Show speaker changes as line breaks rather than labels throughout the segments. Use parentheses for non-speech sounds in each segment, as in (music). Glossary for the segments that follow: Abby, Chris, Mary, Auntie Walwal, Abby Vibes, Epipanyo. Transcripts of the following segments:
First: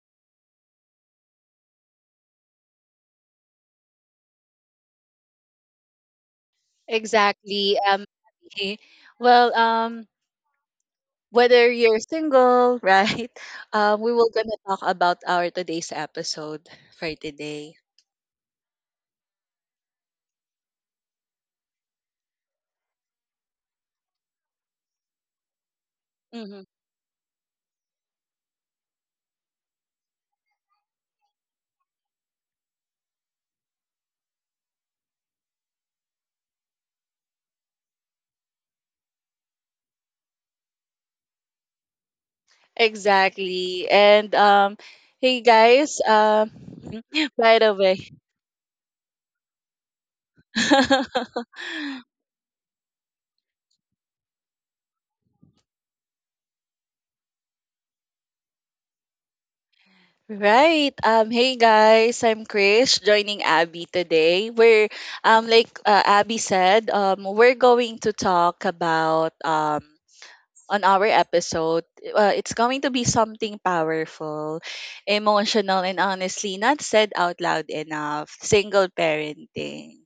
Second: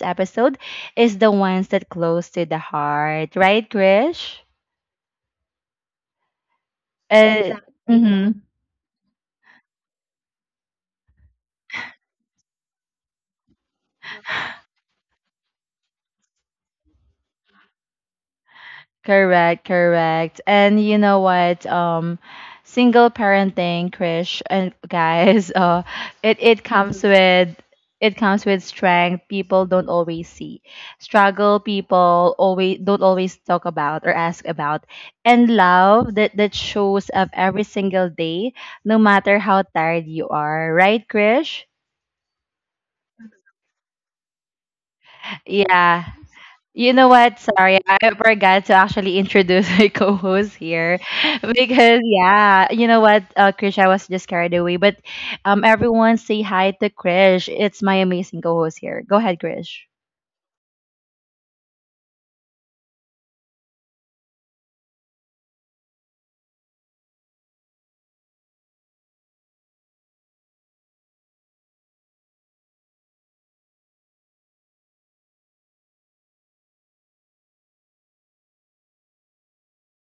episode is the ones that close to the heart, right, Krish? Uh,
Exactly.
Exactly.
Abby. well, um, Whether you're single, (laughs) right? We will gonna talk about our today's episode for today.
Correct, correct. And you know what? Single parenting, Krish and guys, (laughs) it it
Hmm
comes with it comes with strength people don't always see, struggle people always don't always talk about or ask about, and love that shows up every single day, no matter how tired you are, right, Krish?
Exactly. And Hey guys,
Yeah. You know what?
(laughs) by the
Sorry, I
way,
forgot to actually introduce (laughs) my co-host here,
(laughs)
because yeah, you know what, Krish, I was just carried away. But everyone say hi to Krish. It's my amazing co-host here. Go ahead, Krish.
right? Hey guys, I'm Chris, joining Abby today. We're Abby said, we're going to talk about on our episode. It's going to be something powerful, emotional, and honestly not said out loud enough. Single parenting.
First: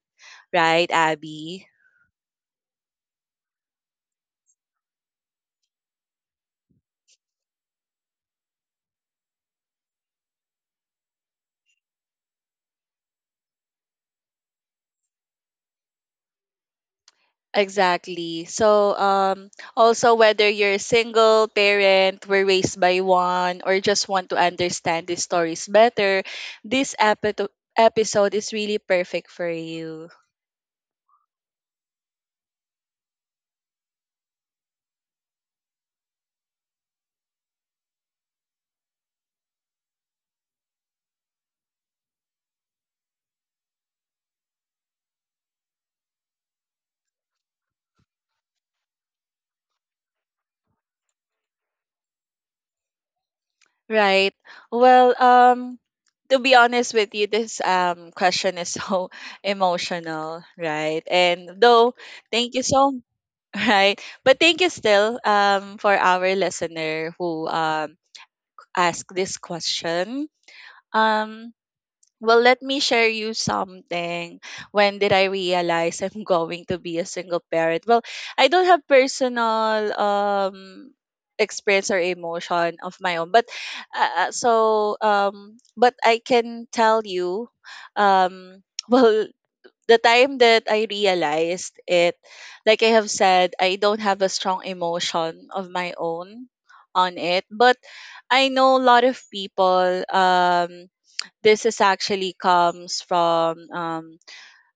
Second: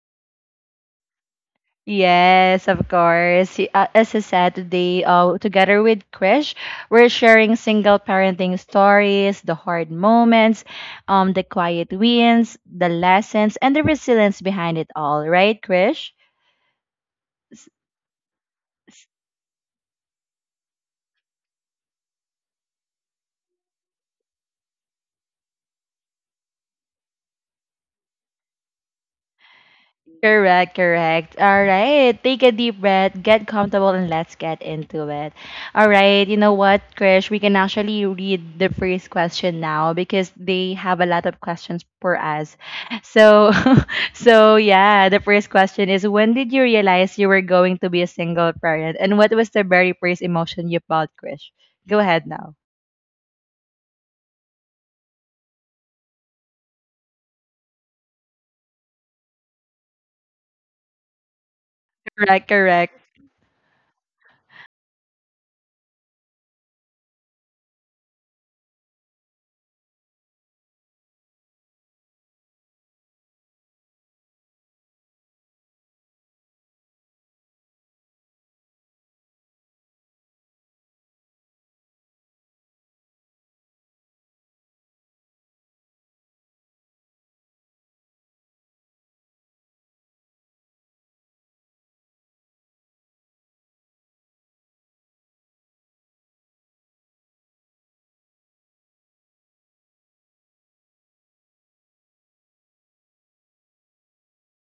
Right, Abby?
Yes, of course. As I said today, together with Krish, we're sharing single parenting stories, the hard moments, the quiet wins, the lessons, and the resilience behind it all. Right, Krish?
Exactly. So, also whether you're a single parent, were raised by one, or just want to understand these stories better, this epi- episode is really perfect for you.
Correct, correct. All right. Take a deep breath, get comfortable, and let's get into it. All right. You know what, Krish? We can actually read the first question now, because they have a lot of questions for us. So, (laughs) so yeah, the first question is, when did you realize you were going to be a single parent? And what was the very first emotion you felt, Krish? Go ahead now.
Right. Well, to be honest with you, this question is so (laughs) emotional, right?
Correct,
Thank you
correct.
so (laughs) right, but thank you still for our listener who asked this question. Um, well, let me share you something. When did I realize I'm (laughs) going to be a single parent? Well, I don't have personal experience or emotion of my own, but but I can tell you (laughs) well the time that I realized it, like I have said, I don't have a strong emotion of my own on it, but I know a lot of people this is actually comes from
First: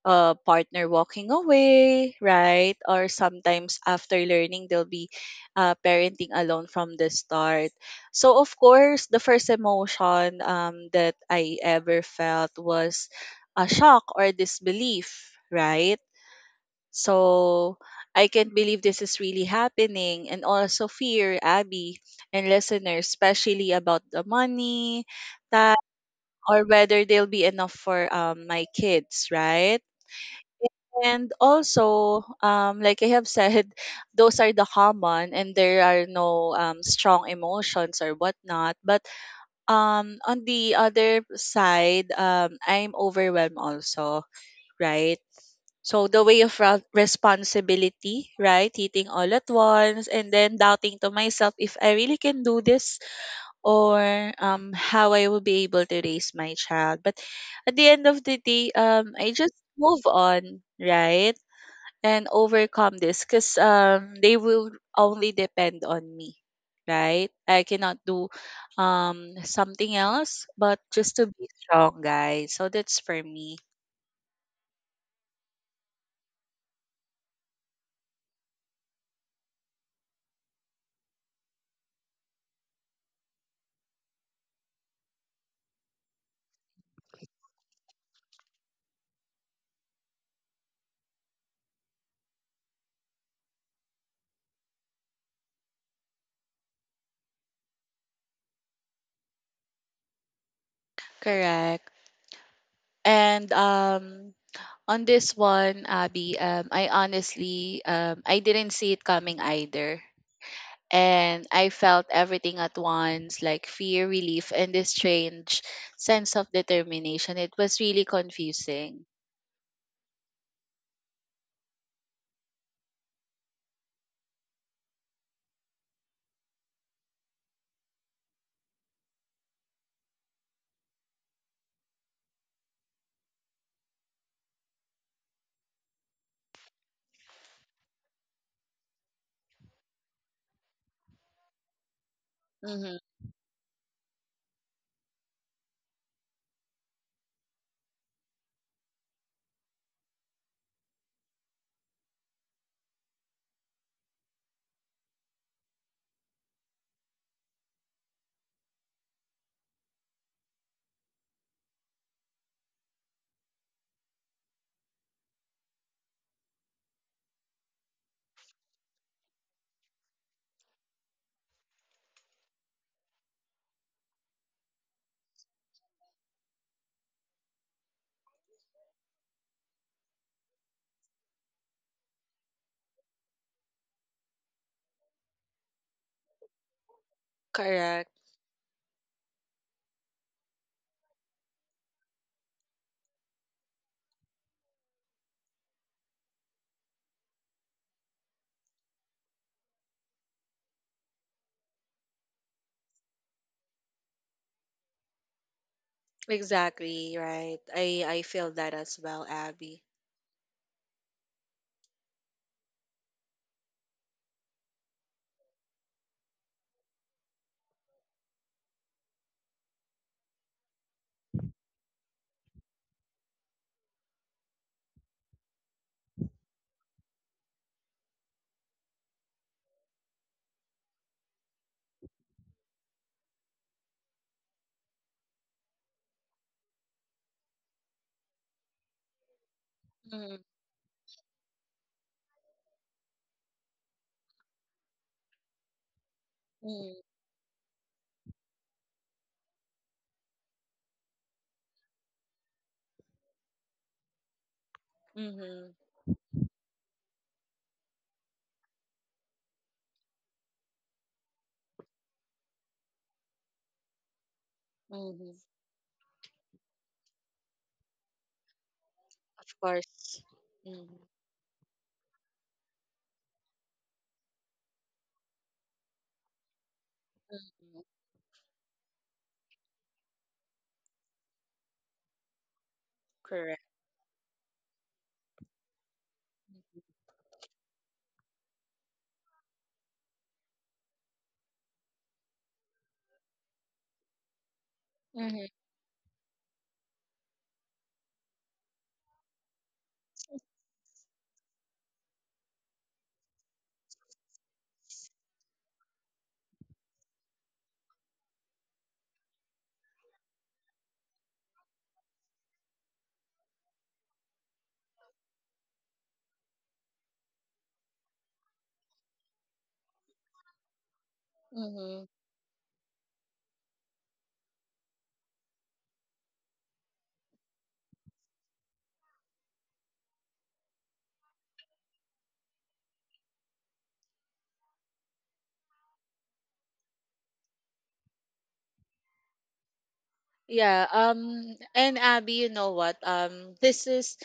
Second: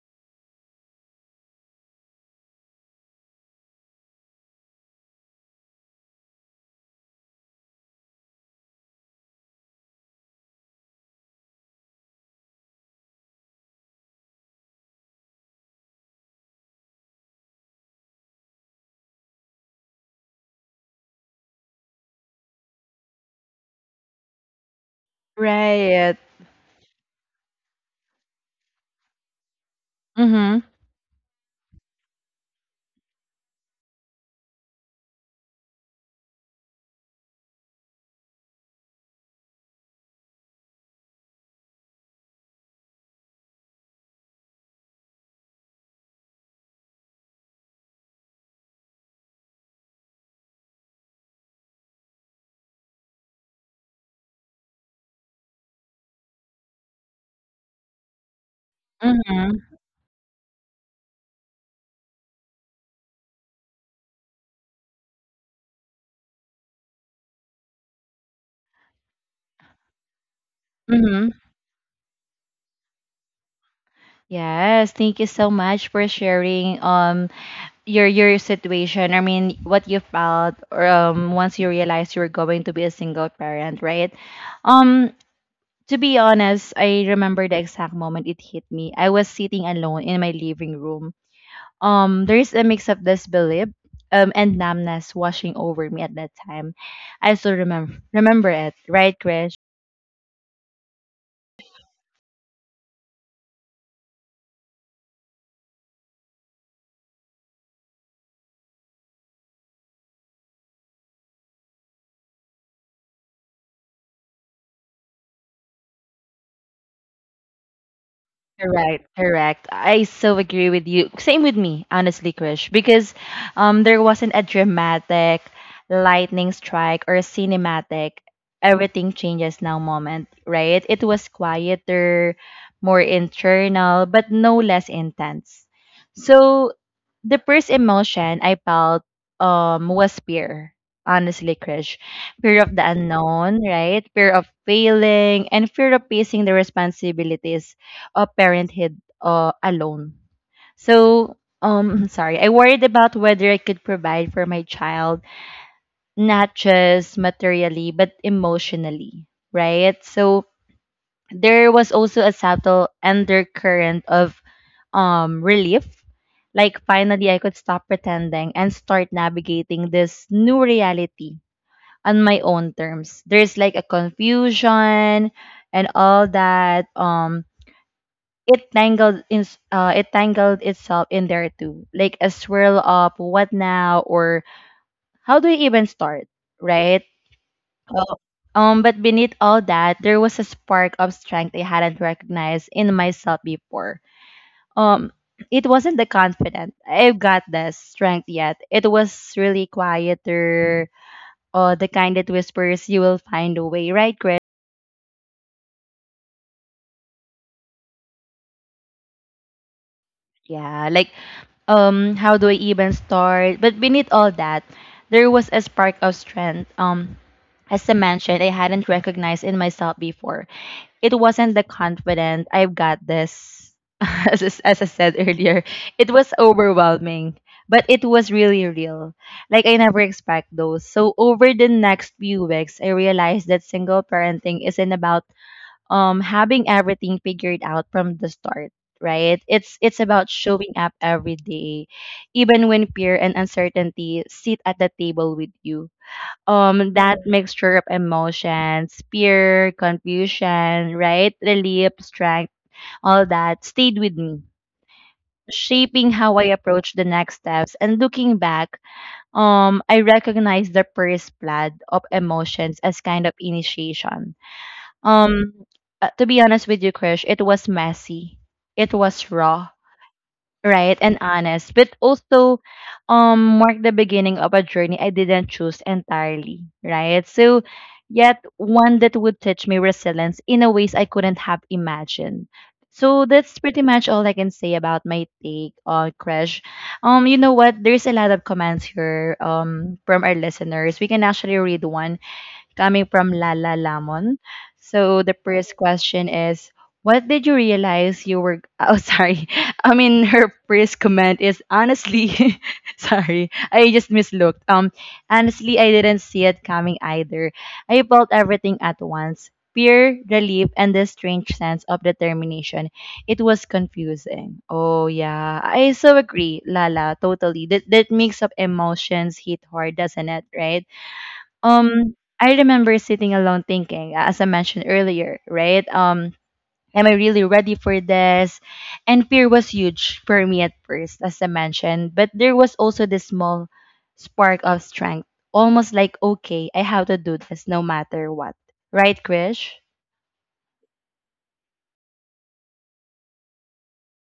a partner walking away, right? Or sometimes after learning, they'll be parenting alone from the start. So, of course, the first emotion that I ever felt was a shock or disbelief, right? So, I can't believe this is really happening, and also fear, Abby, and listeners, especially about the money,
Right.
or whether they'll be enough for my kids, right?
Mm hmm.
And also, like I have said, (laughs) those are the common, and there are no strong emotions or whatnot. But on the other side, I'm overwhelmed also, right? So the way of responsibility, right? Eating all at once and then doubting to myself if I really can do this or how I will be able to raise my child. But at the end of the day,
Mm
I
hmm.
just move on, right? And overcome this because they will only depend on me. Right? I cannot do something else but
Mm
just to
hmm.
be strong guys. So that's for me.
Yes, thank you so much for sharing your situation. I mean, what you felt, or once you realized you were going to be a single parent, right? um to be honest, I remember the exact moment it hit me. I was sitting alone in my living room. There is a mix of disbelief and numbness washing over me at that time. I still remember it, right, Krish?
Correct. And on this one, Abby, I didn't see it coming either and I felt everything at once like fear, relief, and this strange sense of determination. It was really
Correct,
confusing.
correct. I so agree with you. Same with me, honestly, Krish, because there wasn't a dramatic lightning strike or a cinematic everything changes now moment, right? It was quieter, more internal, but no less intense. So the first emotion I felt was fear, honestly, Krish. Fear of the
Mm-hmm.
unknown, right? Fear of failing and fear of facing the responsibilities, parenthood, alone. So, (laughs) sorry, I worried about whether I could provide for my child, not just materially, but emotionally, right? So, there was also a subtle undercurrent of relief. Like, finally, I could stop pretending and start navigating this new reality on my own terms. There's like a confusion and all that. It tangled in it tangled itself in there too, like a swirl of what now, or how do you even start, right?
Correct.
Uh, but beneath all that, there was a spark of strength I hadn't recognized in myself before. um it wasn't the confident, I've got the strength yet. It was really quieter, or the kind that whispers, you will find a way, right, Chris?
Exactly, right. I feel that as well, Abby.
Yeah. Like, how do I even start? But beneath all that, there was a spark of strength. As I mentioned, I hadn't recognized in myself before. It wasn't the confident, I've got this, (laughs) as I said earlier. It was overwhelming, but it was really real. Like, I never expect those. So over the next few weeks, I realized that single parenting isn't about having everything figured out from the start, right? It's about
Mm-hmm.
showing up every day, even when fear and uncertainty sit at the table with you. That mixture of emotions, fear, confusion, right, relief, strength, all that stayed with me,
Mm-hmm.
shaping how I approach the next steps. And looking back, I recognize the first flood of emotions as kind of initiation.
Mm-hmm.
um, to be honest with you, Krish, it was messy. It was
Of
raw,
course. Mm-hmm.
right, and honest, but also marked the beginning of a journey I didn't choose entirely, right? So
Mm-hmm.
yet one that would teach me resilience in a ways I couldn't have imagined. So that's
Correct.
pretty much all I can say about my take on Crash. You know what? There's a lot of comments here, from our listeners. We can actually read one coming from Lala Lamon. So the first question is, what did you realize you were? (laughs) Oh, sorry. I mean, her first comment is, honestly, (laughs) sorry, I just mislooked. Honestly, I didn't see it coming either. I felt everything at once: fear, relief, and this strange sense of determination. It was confusing. Oh yeah, I so agree, Lala. Totally. That mix of emotions hit hard, doesn't it? Right.
Mm-hmm.
um, I remember sitting alone thinking, as I mentioned earlier, right? Am I really ready for this? And fear was huge for me at first, as I mentioned, but there was also this small spark of strength, almost like, okay, I have to do this no matter what. Right, Krish?
Yeah, and Abby, you know what? This is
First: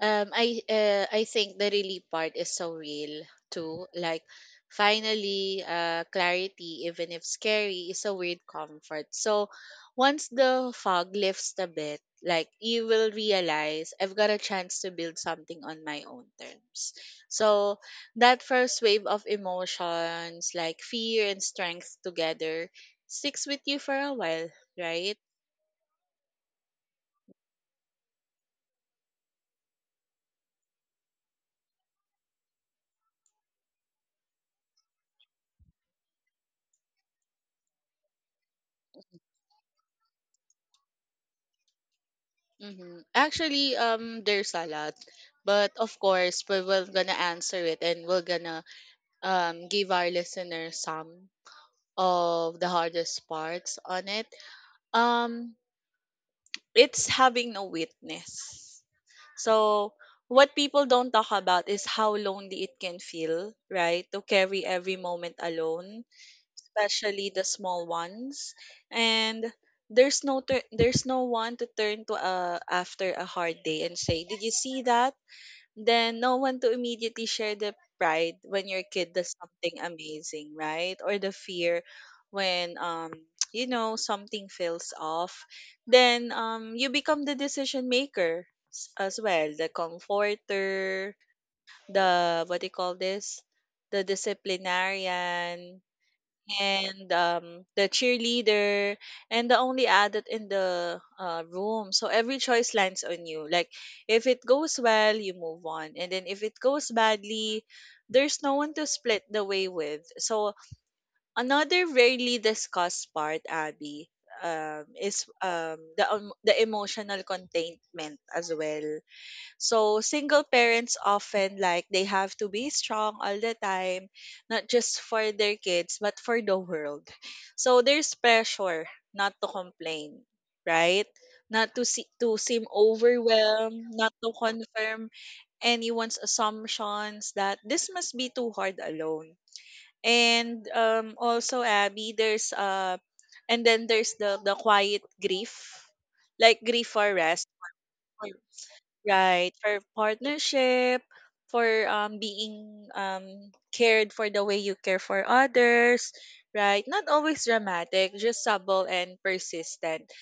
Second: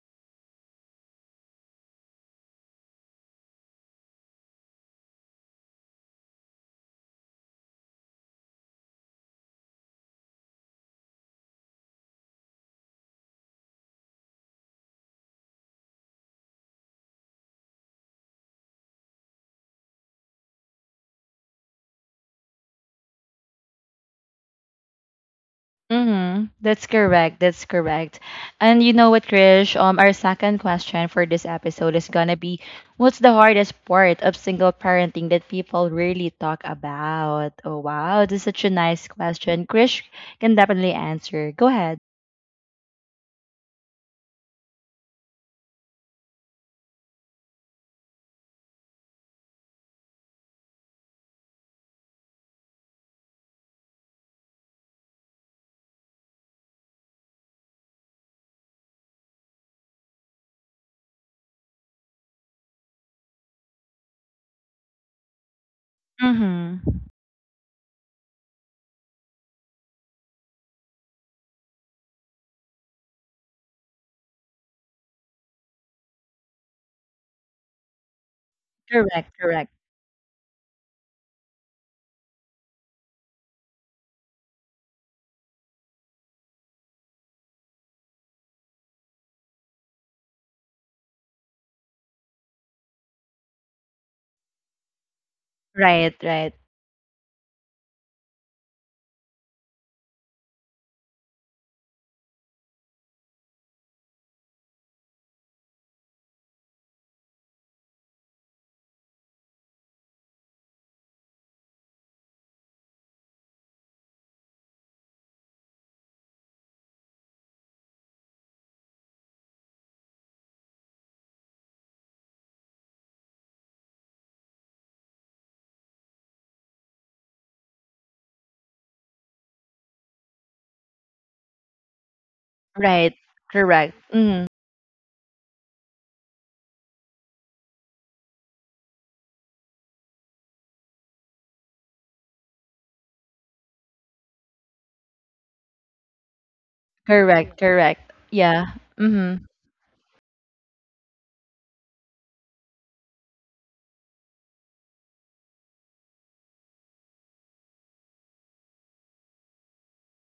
I think the really part is so real too. Like finally clarity even if scary is a weird comfort. So once the fog lifts a bit, like you will realize I've got a chance to build something on my own terms. So that first wave of emotions like fear and strength together sticks with you for a while, right?
Mm-hmm. That's correct. That's correct. And you know what, Krish? Our second question for this episode is gonna be, what's the hardest part of single parenting that people really talk about? Oh wow, this is such a nice question. Krish can definitely answer. Go ahead.
Mhm. Actually, there's a lot, but of course, we will gonna answer it, and we're gonna give our listeners some of the hardest parts on it. Um, it's having a witness. So what people don't talk about is how lonely it can feel, right? To carry every moment alone
Mm-hmm.
especially the small ones and there's no one to turn to after a hard day and say did you see that then no one to immediately share the pride when your kid
Correct.
does
Correct.
something amazing right or the fear when (tsk) you know something feels off then you become the decision maker as well the comforter the what do you call this the disciplinarian
Right. Right.
and the cheerleader and the only adult in the room so every choice lands on you like if it goes well you move on and then if it goes badly there's no one to split the way with so another rarely discussed part Abby, is the emotional containment as well so single parents often like they have to be strong all the time, not just for their kids, but for the world. So there's pressure not to complain, right? Not to see, to seem
Right.
overwhelmed,
Correct.
not to
Mm-hmm.
confirm anyone's assumptions that this must be too hard alone. And also Abby, there's the quiet grief, like grief for rest
Correct. Correct. Yeah. Mm-hmm.
Right, for partnership, for being cared for the way you care for others, right? Not always dramatic, just subtle and persistent.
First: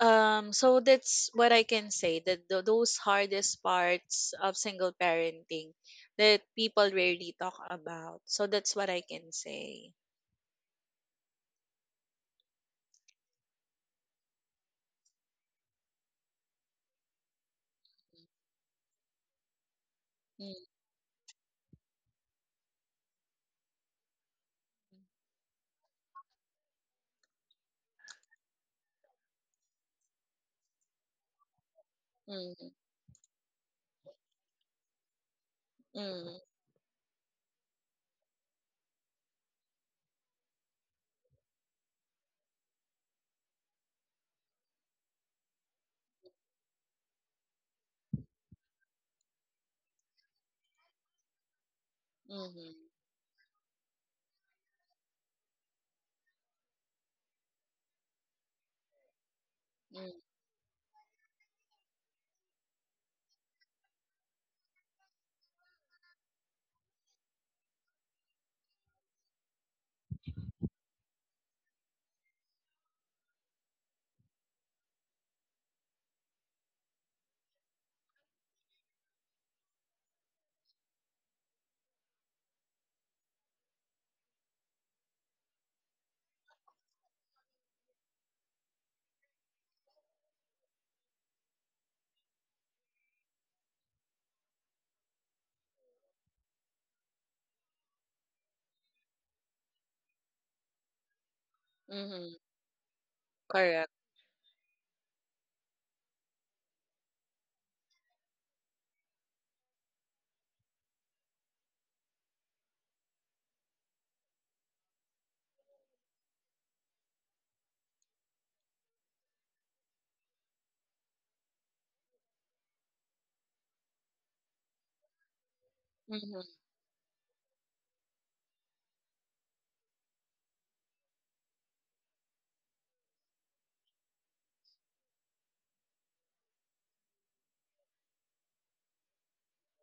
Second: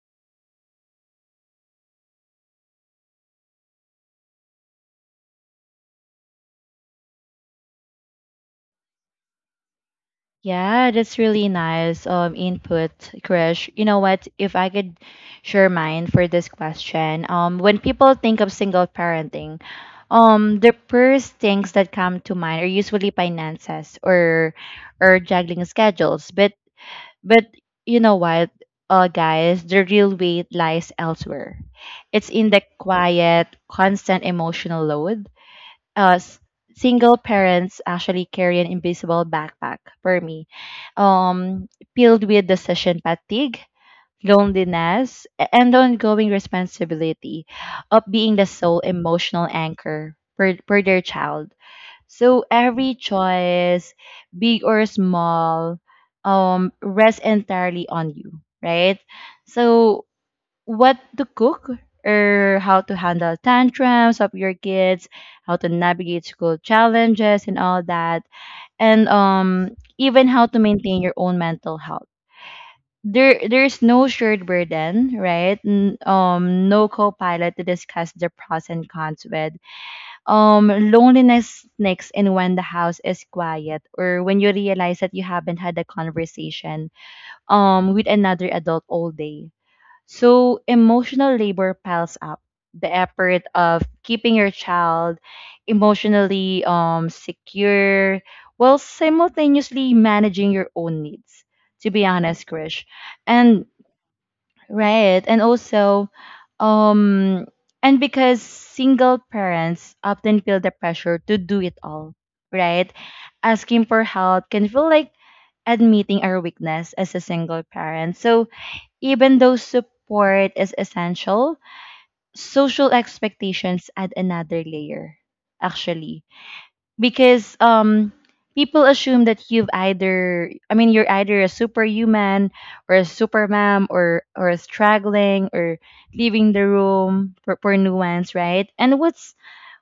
So that's what I can say that those hardest parts of single parenting that people rarely talk about. So that's what I can say.
Yeah, that's really nice input, Krish. You know what? If I could share mine for this question, when people think of single parenting,
Mm-hmm,
the first things that come to mind are usually finances, or juggling schedules. But but you know what, guys, the real weight lies elsewhere. It's in the quiet, constant emotional load. uh,
mm-hmm,
s- Single parents actually carry an invisible backpack for me, um, filled with decision fatigue, loneliness, and ongoing responsibility of being the sole emotional anchor for their child. So
mm-hmm,
every choice, big or small, rests entirely on you, right? So what to cook, or how to handle tantrums of your kids, how to navigate school challenges and all that, and even how to maintain your own mental health. There's no shared burden, right? No co-pilot to discuss the pros and cons with. Loneliness sneaks in when the house is quiet, or when you realize that you haven't had a conversation with another adult all day, so emotional labor piles up. The effort of keeping your child emotionally secure, while simultaneously managing your own needs, to be
mm-hmm,
honest, Krish. And,
correct.
right, and also, um and because single parents often feel the pressure to do it all, right? Asking for help can feel like admitting our weakness as a single parent. So even though support is essential, social expectations add another layer, actually.
Mm-hmm,
Because people assume that you've either, I mean, you're either a superhuman or a supermom, or a struggling, or leaving the room for nuance, right? And what's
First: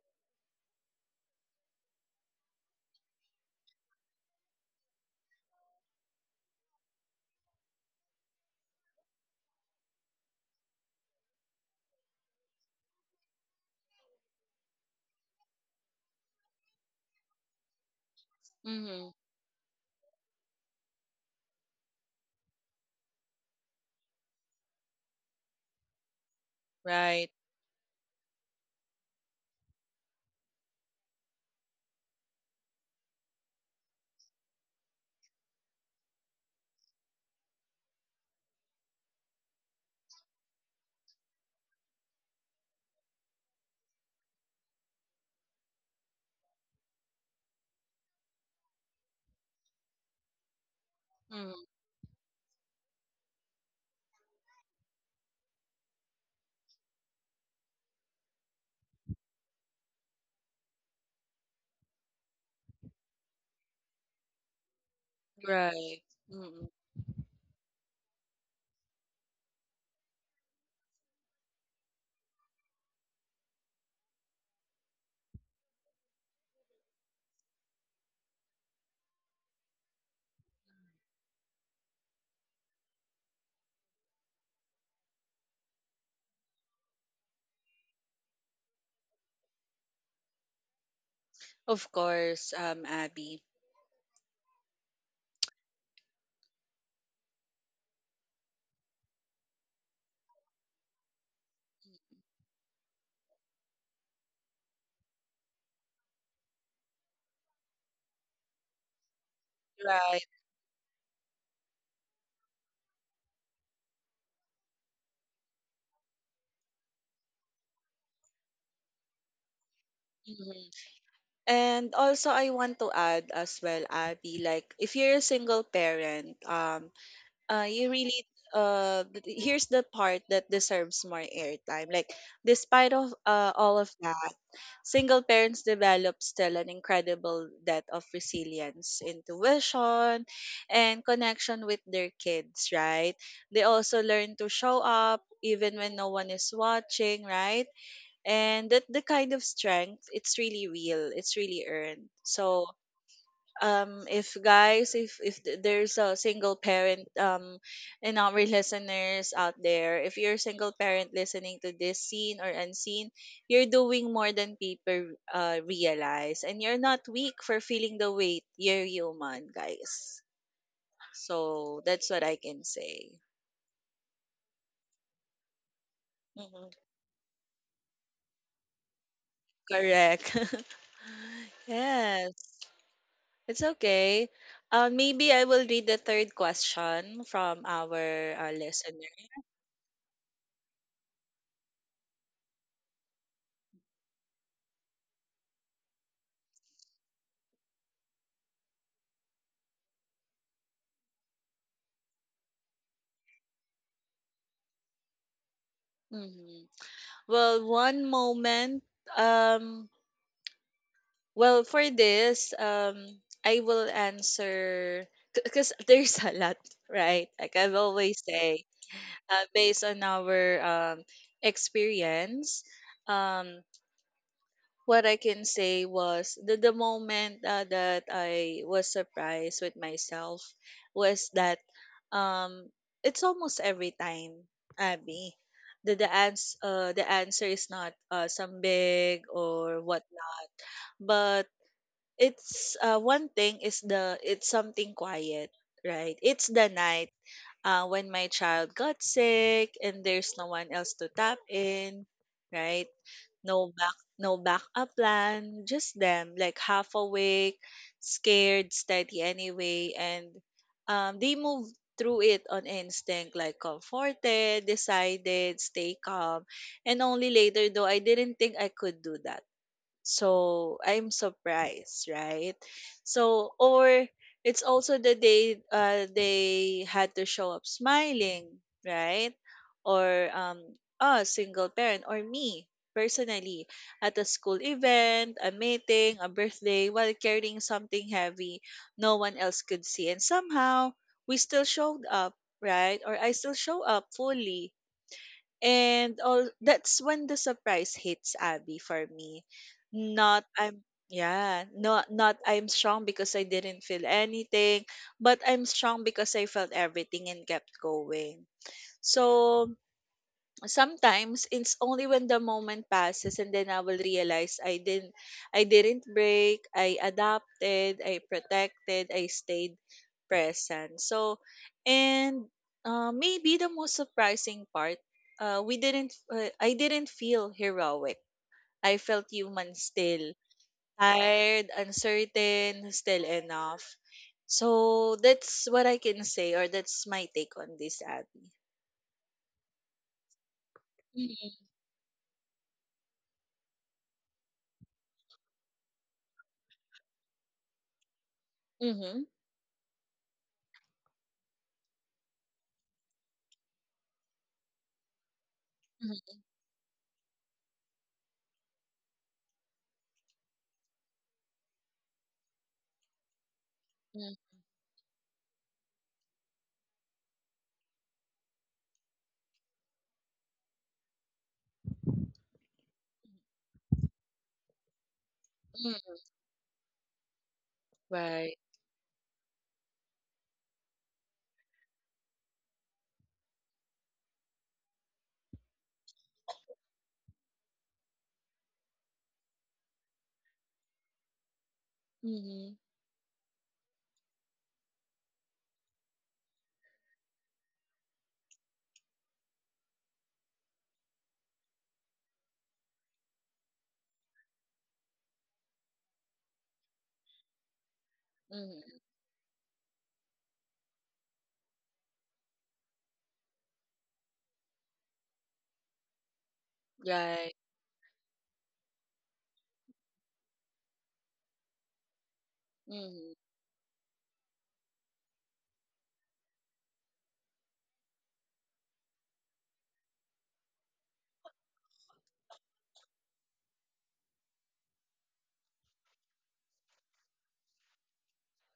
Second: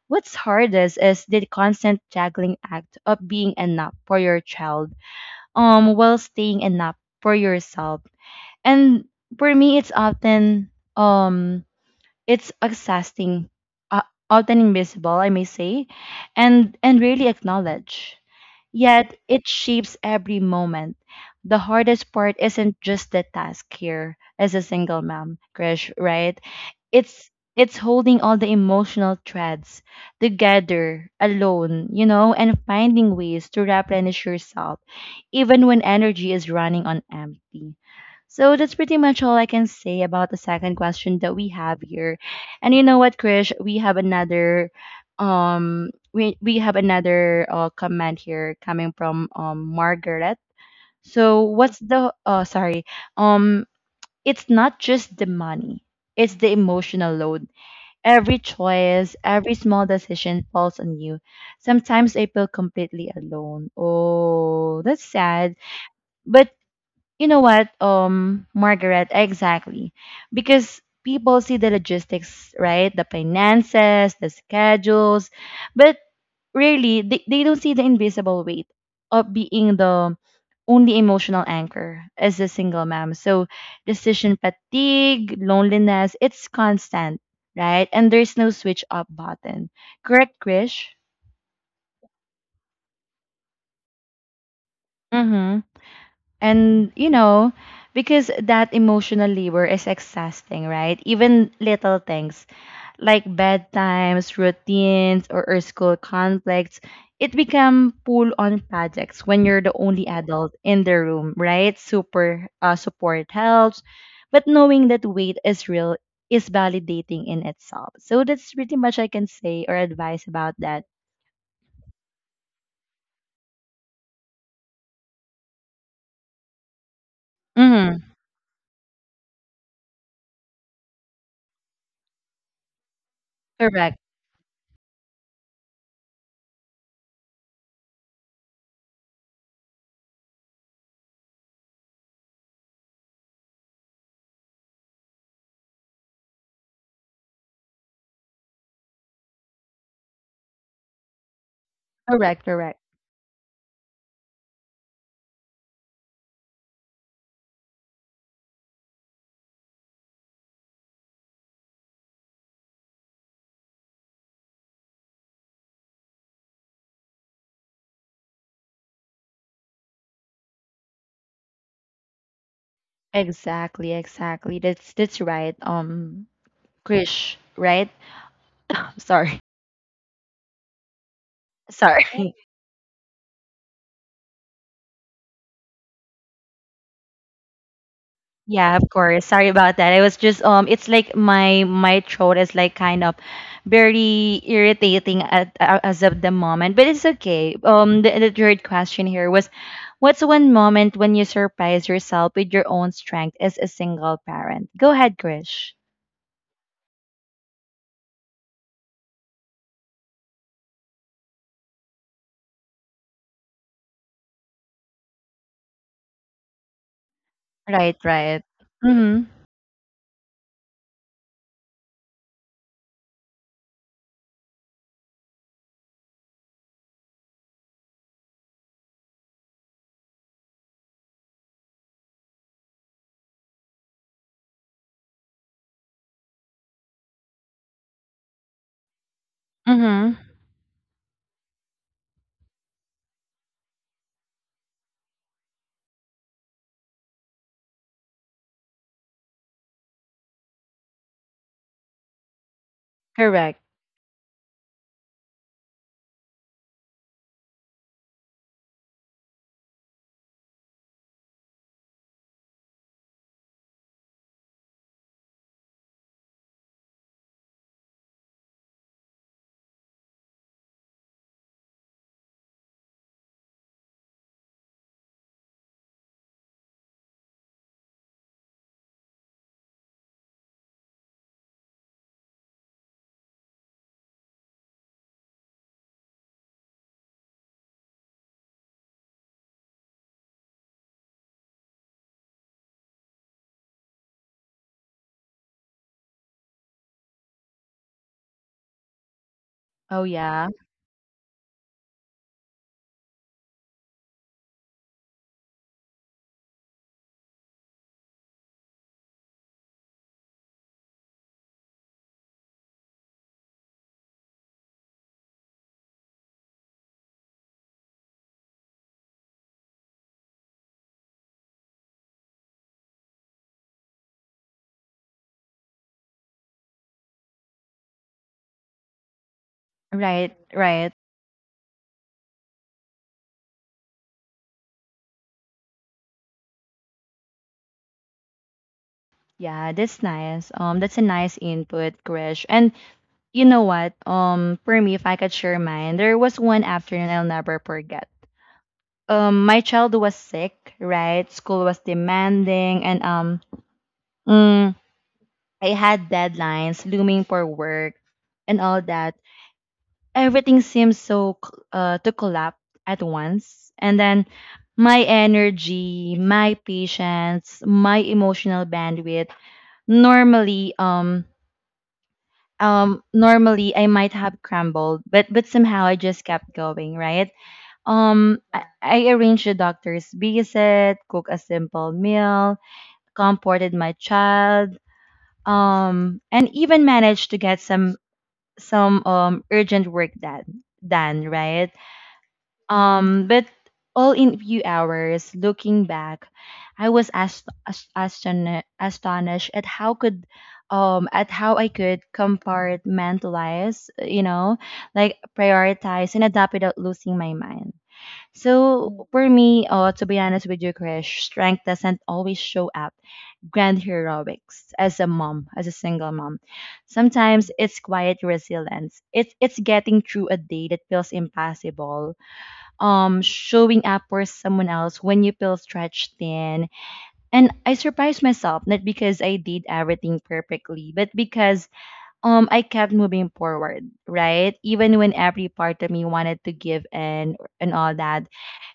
what's hardest is the constant juggling act of being enough for your child while staying enough for yourself. And for me, it's often um it's exhausting, uh, often invisible, I may say, and rarely acknowledged.
mm-hmm,
Yet it shapes every moment. The hardest part isn't just the task here as a single mom, Krish, right?
right.
It's it's holding all the emotional threads together alone, and finding ways to replenish yourself even when energy is running on empty. So that's pretty much all I can say about the second question that we have here. And you know what, Krish? We have another comment here coming from Margaret. So
Mm,
what's the, sorry. Um it's not just the money. It's the emotional load. Every choice, every small decision falls on you. Sometimes I feel completely alone. Oh, that's sad.
right.
But
Mm-hmm.
you know what, Margaret, exactly. Because people see the logistics, right? The finances, the schedules, but really, they don't see the invisible weight of being the only emotional anchor as a single mom. So decision fatigue, loneliness, it's constant, right? And there's no switch up button. Correct, Krish?
Of course, Abby.
Mm-hmm. And, because that emotional labor is exhausting, right? Even little things like bedtimes, routines, or school conflicts, it become pull on projects when you're the only
Right.
adult in the room, right? Super Support helps, but knowing that weight is real is validating in itself. So that's pretty much I can say or advice about
Mhm.
that.
And also, I want to add as well, Abby, like if you're a single parent, you
Hmm.
really here's the part that deserves more airtime. Like, despite of all of
Correct.
that, single parents develop still an incredible depth of resilience, intuition, and connection with their kids, right? They also learn to show up even when no one is watching, right? And that the kind of strength it's really real it's really earned
Correct.
so
Correct.
if guys if there's a single parent and our (laughs) listeners out there if you're a single parent listening to this seen or unseen you're doing more than people realize and you're not weak for feeling the weight you're human guys so that's what I can say.
Exactly, exactly. That's right.
Mhm.
Krish, right? Sorry.
Correct. (laughs)
(laughs) Sorry. Right.
Yes. It's okay. Maybe I will read the third question from our
Yeah, of
listener.
course. Sorry about that. I was just it's like my throat is like kind of very irritating at, as of the moment, but it's okay. The third question here was, what's one moment when you surprise yourself with your own strength as a single parent? Go ahead, Krish.
Mhm. Well, one moment. Um, well, for this, I will answer because (laughs) there's a lot, right? Like I've
Right,
always
right.
say,
Mhm.
based on our experience. Um, what I can say was the moment that I was surprised with myself was that um it's almost every time, Abby. The the answer is not some big or
Mhm.
whatnot. But it's one thing is the it's something quiet, right? It's the night when my child got sick and there's no one else to tap in, right?
Correct.
No backup plan just them like half awake scared steady anyway and they move through it on instinct like comforted decided stay calm and only later though I didn't think I could do that so I'm surprised, right? So or it's also the day they had to show up smiling, right? Or a single parent or me personally at a school event, a meeting, a birthday while carrying something heavy no one else could see and somehow we still showed up, right? Or I still show up fully and all that's when the surprise hits Abby for me.
Oh
Not
yeah.
I'm yeah, not I'm strong because I didn't feel anything, but I'm strong because I felt everything and kept going. So sometimes it's only when the moment passes and then I will realize I didn't break, I adapted, I protected, I stayed present. So and maybe the most surprising part, we didn't I didn't feel heroic. I felt human still,
Right, right.
tired, uncertain, still enough. So that's what I can say or that's my take on this Abby.
Yeah, that's nice. That's a nice
Mm-hmm.
input, Krish. And you know what? For me, if I could share mine, there was one afternoon I'll never forget. My child was sick, right? School was demanding, and mm, I had deadlines looming for work and all that. Everything seemed to collapse at once, and then
Mm-hmm.
my energy, my patience, my emotional bandwidth. Normally, um, normally I might have crumbled, but somehow I just kept going, right? Um
Right.
I, I arranged the doctor's visit, cooked a simple meal, comforted my child, and even managed to get some urgent work done, right?
Mm-hmm.
But all in few hours, looking back, I was astonished at at how I could compartmentalize, you know, like prioritize and adapt without losing my mind. So
Mm-hmm.
For me, to be honest with you, Krish, strength doesn't always show up grand heroics as a mom, as a single mom. Sometimes
Right.
it's quiet resilience. It's getting through a day that feels impossible,
Mm-hmm.
showing up for someone else when you feel stretched thin, and I surprised myself not because I did everything perfectly but because I kept moving forward, right? Even when every part of me wanted to give in and all that.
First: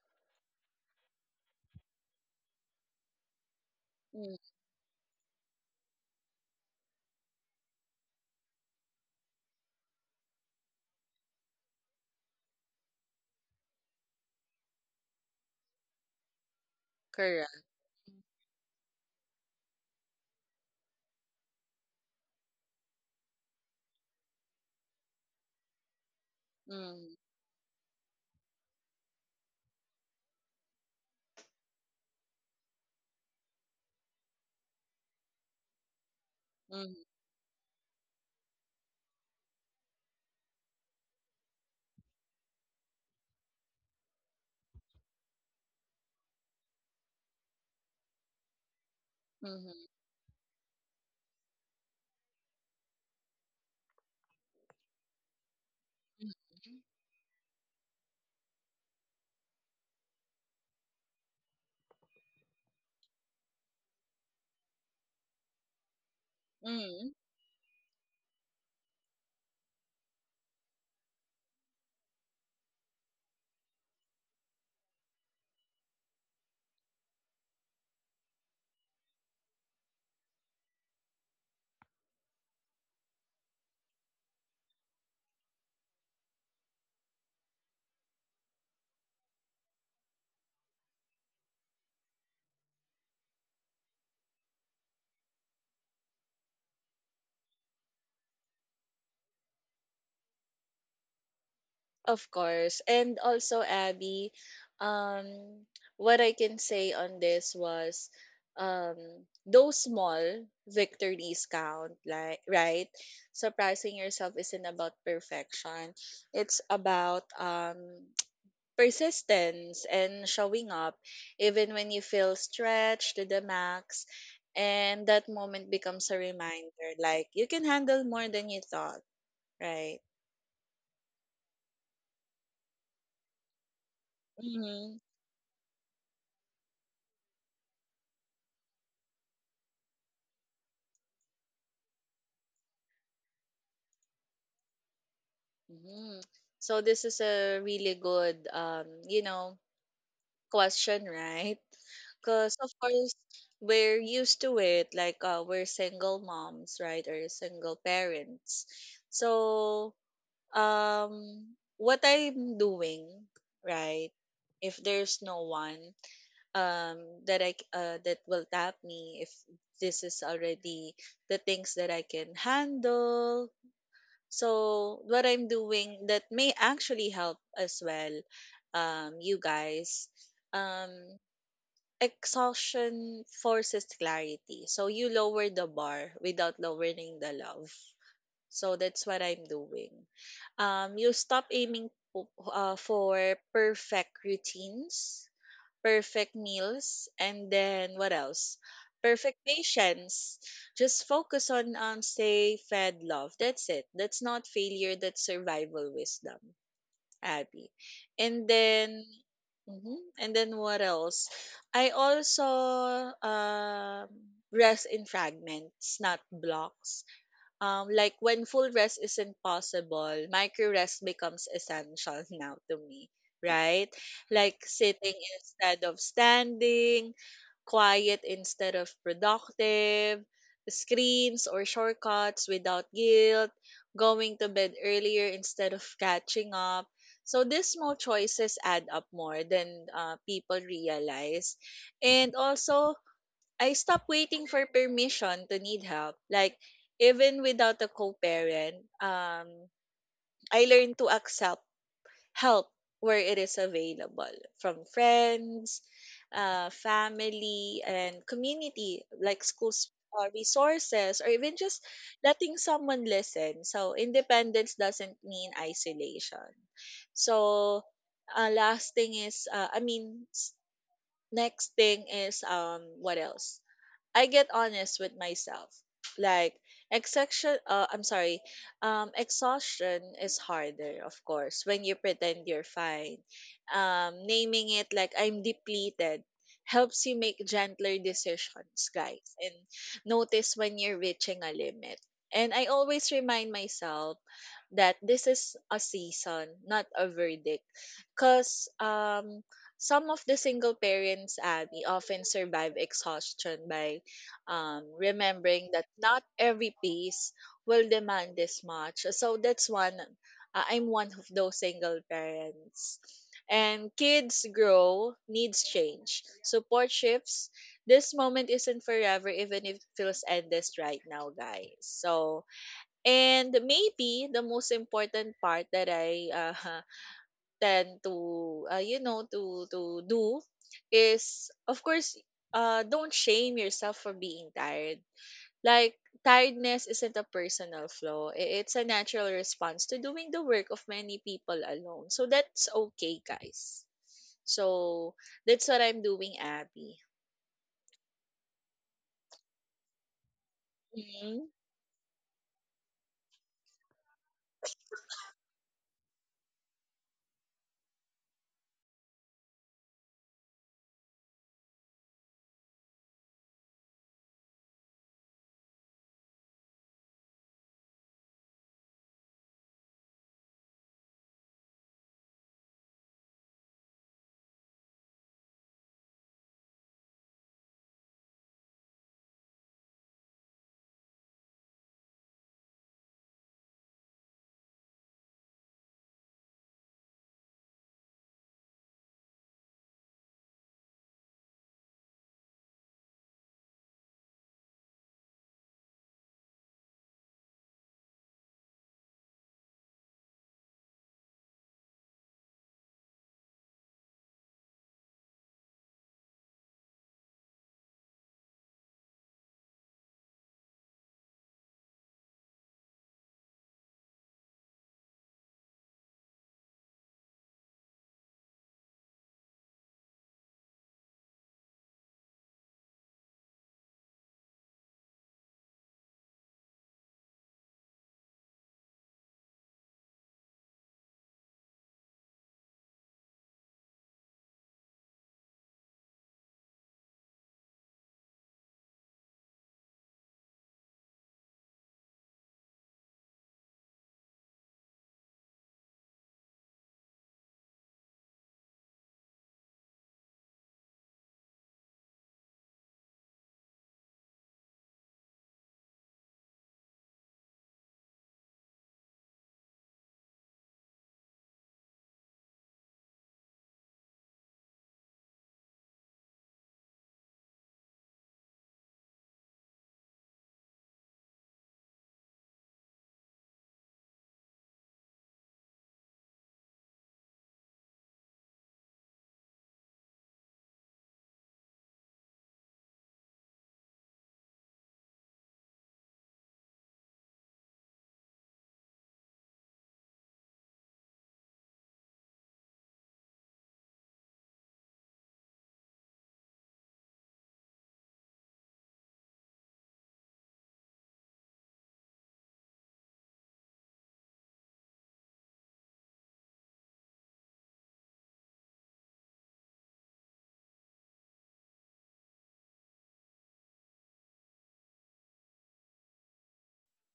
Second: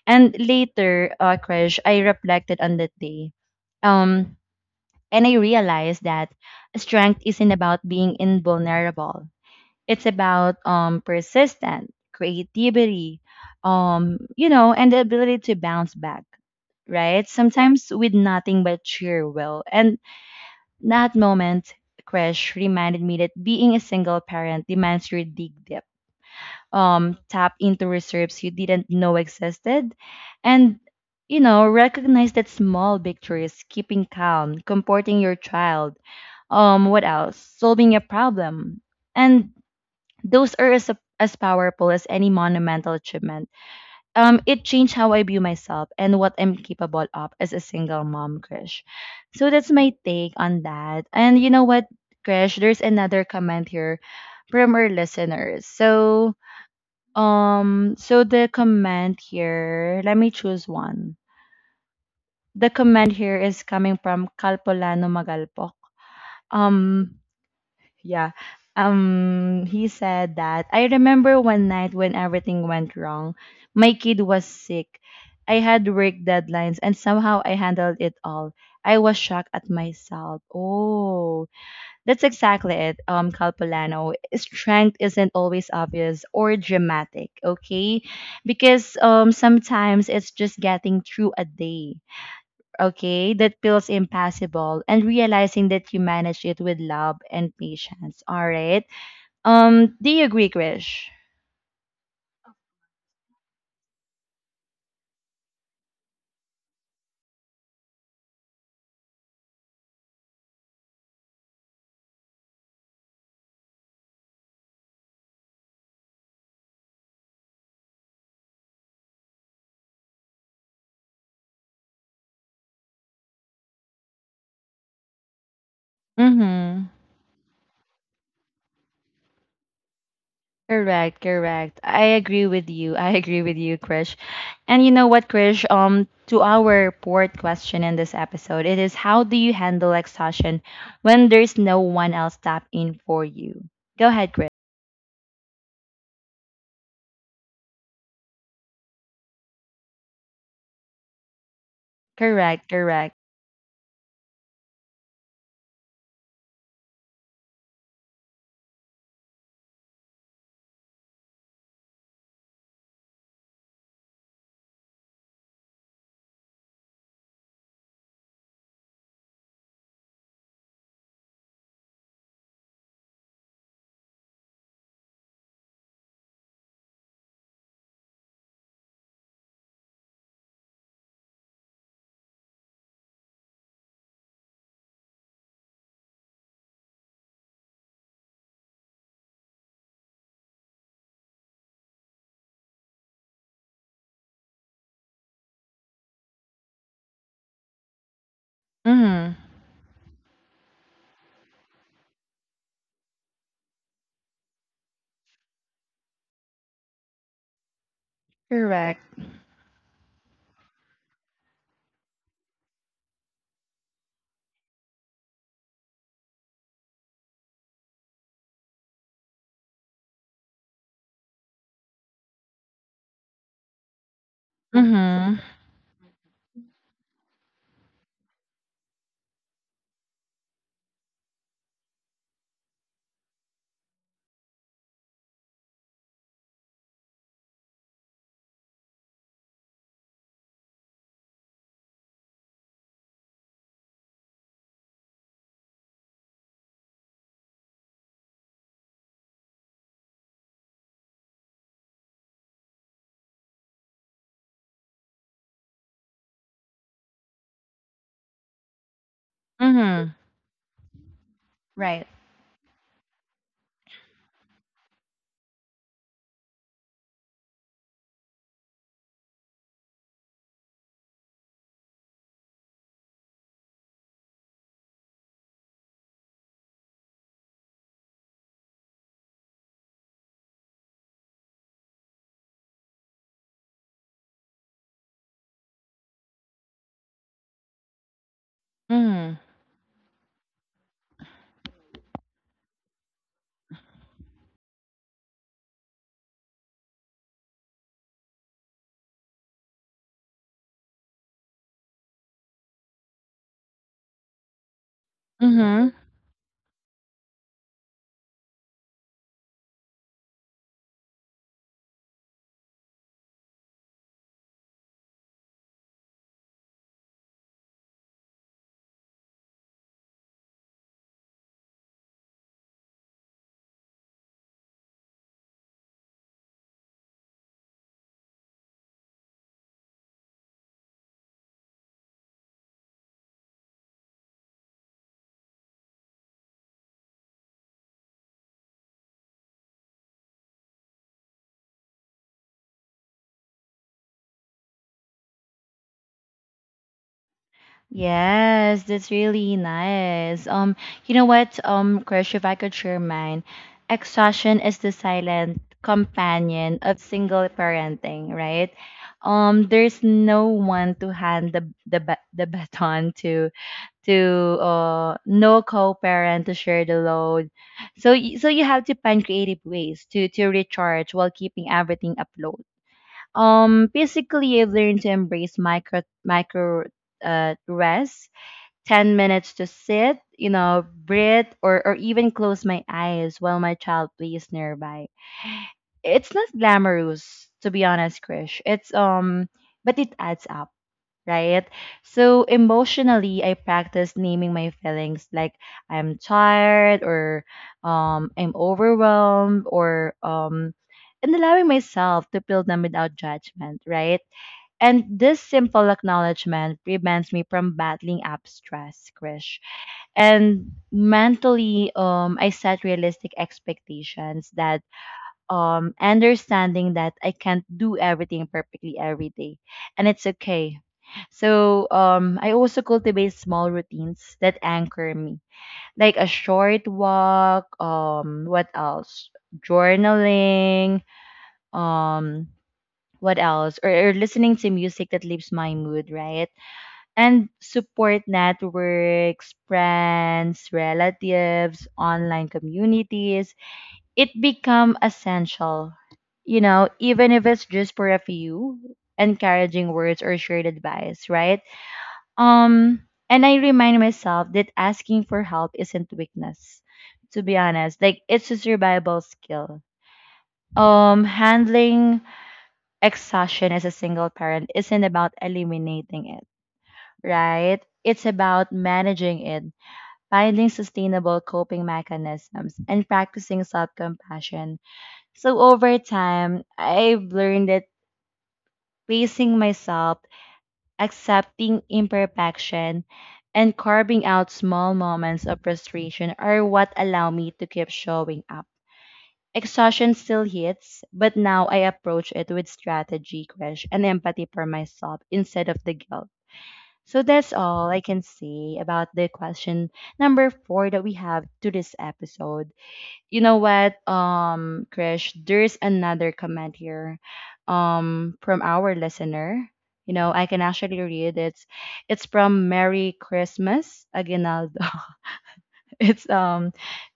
And later, Crush, I reflected on that day, um
Mm-hmm.
and I realized that strength isn't about being invulnerable. It's about persistence, creativity, you know, and the ability to bounce back, right?
Correct.
Sometimes with nothing but sheer will. And that moment, Crash, reminded me that being a single parent demands you dig deep,
Mm-hmm.
tap into reserves you didn't know existed, and you know, recognize that small victories, keeping calm, comforting your child,
Mm-hmm.
what else? Solving a problem. And those are as powerful as any monumental achievement. It changed how I view myself and what I'm capable of as a single mom, Krish. So that's my take on that. And you know what, Krish, there's another comment here from our listeners. So so the comment here, let me choose one. The comment here is coming from Kalpolano Magalpok.
Mm-hmm.
Um. Yeah. He said that I remember one night when everything went wrong. My kid was sick. I had work deadlines and somehow I handled it all. I was shocked at myself. Oh, that's exactly it. Calpolano, strength isn't always obvious or dramatic, okay? Because sometimes it's just getting through a day, okay, that feels impossible and realizing that you manage it with love and patience. All right. Do you agree, Krish?
Of course. And also, Abby, um, what I can say on this was um those small victories count, like right? Surprising yourself isn't about perfection. It's about persistence and showing up even when you feel stretched to the max and that moment becomes a
Mm-hmm.
reminder like you can handle more than you thought right
Correct, correct. I agree with you. I agree with you, Krish. And you
mm-hmm.
know what, Krish? To our fourth question in this episode, it is how do you handle exhaustion when there's no one else tap in for you? Go ahead, Krish.
Mm-hmm. So this is a really good question (laughs) right because
Correct,
of course
correct.
we're used to it like we're single moms right or single parents so um what I'm doing, right? If there's no one um that will tap me if this is already the things that I can handle. So what I'm doing that may actually help as well you guys um exhaustion forces clarity. So you lower the bar without lowering the love so that's what I'm doing. You stop aiming for perfect routines, perfect meals, and then what else?
Mm-hmm.
Perfect patience. Just focus on stay fed love. That's it. That's not failure. That's survival wisdom, Abby. And then,
Correct.
mhm. And then what else? I also rest in fragments, not blocks like when full rest isn't possible, micro rest becomes essential (laughs) now to me, right? Like sitting
Mm-hmm.
instead of standing, quiet instead of productive, screens or shortcuts without guilt, going to bed earlier instead of catching up. So these small choices add up more than people realize. And also I stopped waiting for permission to need help. Like even without a co-parent, I learned to accept help where it is available from friends, family, and community, like schools.
Mm-hmm.
Resources or even just
Right.
letting someone listen. So, independence doesn't mean isolation. So, last thing is, I mean, s- next thing is what else? I get honest with myself. Like exhaustion I'm sorry. Exhaustion is harder, of course, when you pretend you're fine. Naming it like I'm depleted helps you make gentler decisions, guys,
Mm-hmm.
and notice when you're reaching a limit. And I always remind myself that this is a season, not a verdict. Cause some of the single parents, Abby, often survive exhaustion by remembering that
Mm-hmm.
not every piece will demand this much. So that's one. I'm one of those single parents. And kids grow, needs change. Support shifts. This moment isn't forever, even if it feels endless right now, guys. So, and maybe the most important part that I (laughs) tend to, to do is, of course, don't shame yourself for being tired like, tiredness isn't a personal flaw. It's a natural response to doing the work of many people alone. So that's okay, guys. So that's what I'm doing, Abby.
Yes, that's really nice. You know
Hmm.
what, Krish, if I could share mine, exhaustion is the silent companion of single parenting, right? There's no one to hand the baton to, to no co-parent to share the load. So so you have to find creative ways to recharge while keeping everything afloat. Basically, I've learned to embrace micro rest, 10 minutes to sit, you know, breathe, or even close my eyes while my child plays nearby. It's not glamorous, to be honest, Krish. It's, but it adds up, right? So emotionally, I practice naming my feelings like I'm tired or, I'm overwhelmed or, and allowing myself to feel them without judgment, right? And this simple acknowledgement prevents me from battling up stress, Krish. And mentally I set realistic expectations, that understanding that I can't do everything perfectly every day, and it's okay. So I also cultivate small routines that anchor me like a short walk, what else, journaling, um, what else, or listening to music that lifts my mood, right? And support networks, friends, relatives, online communities. It become essential, you know, even if it's just for a few encouraging words or shared advice, right? Um, and I remind myself that asking for help isn't weakness. To be honest, like it's a survival skill. Handling exhaustion as a single parent isn't about eliminating it, right? It's about managing it, finding sustainable coping mechanisms, and practicing self compassion. So, over time, I've learned that pacing myself, accepting imperfection, and carving out small moments of frustration are what allow me to keep showing up. Exhaustion still hits, but now I approach it with strategy, courage, and empathy for myself instead of the guilt. So that's all I can say about the question number four that we have to this episode. You know what, Krish, there's another comment here from our listener. You know, I can actually read it. It's from Merry Christmas Aguinaldo. (laughs) it's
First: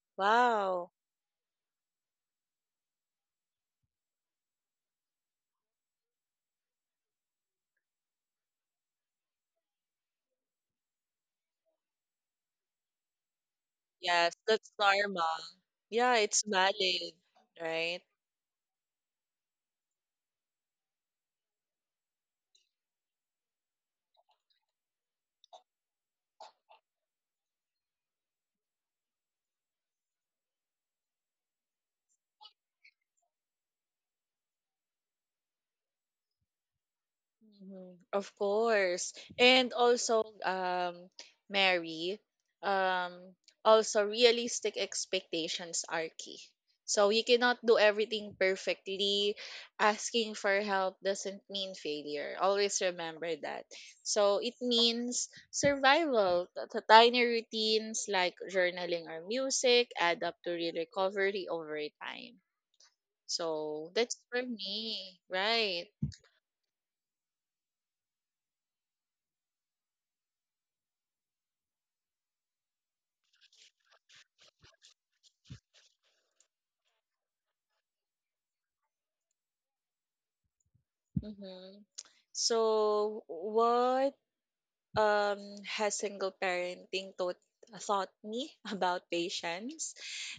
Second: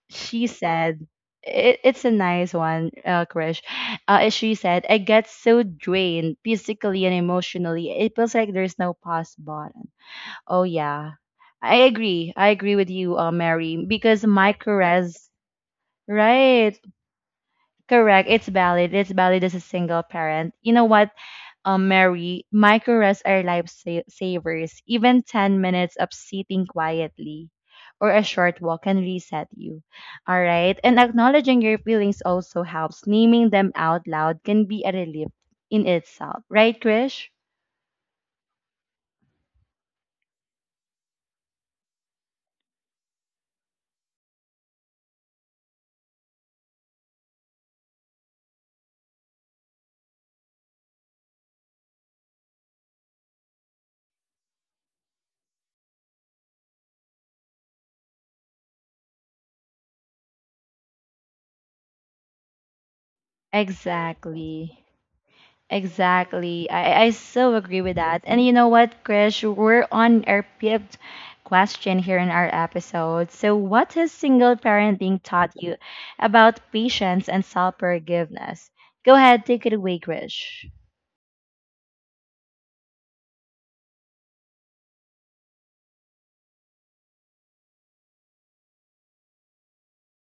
she
Wow.
said it's a nice one, Krish. She said, I get so drained physically and emotionally. It feels like there's no pause button. Oh yeah. I agree. I agree with you, Mary, because
Yes,
my
that's normal.
caress,
Yeah, it's
right?
valid, right?
Correct. It's valid. It's valid as a single parent. You know what, Mary, my caress are savers. Even 10 minutes of sitting quietly or a short walk can reset you. All right. And acknowledging your feelings also helps. Naming them out loud can be a relief in itself. Right, Krish?
Mhm. Of course. And also, Mary, um, also realistic expectations are key. So you cannot do everything perfectly. Asking for help doesn't mean failure. Always remember that. So it means survival. Tiny routines like journaling or music add up to real recovery over time. So that's for
Exactly.
me, right?
Exactly. I so agree with that. And you know what, Krish? We're on our fifth question here in our episode. So, what has single parenting taught you about patience and self forgiveness? Go ahead, take it away, Krish.
Mm-hmm. So, what um, has single parenting taught me (laughs) about patience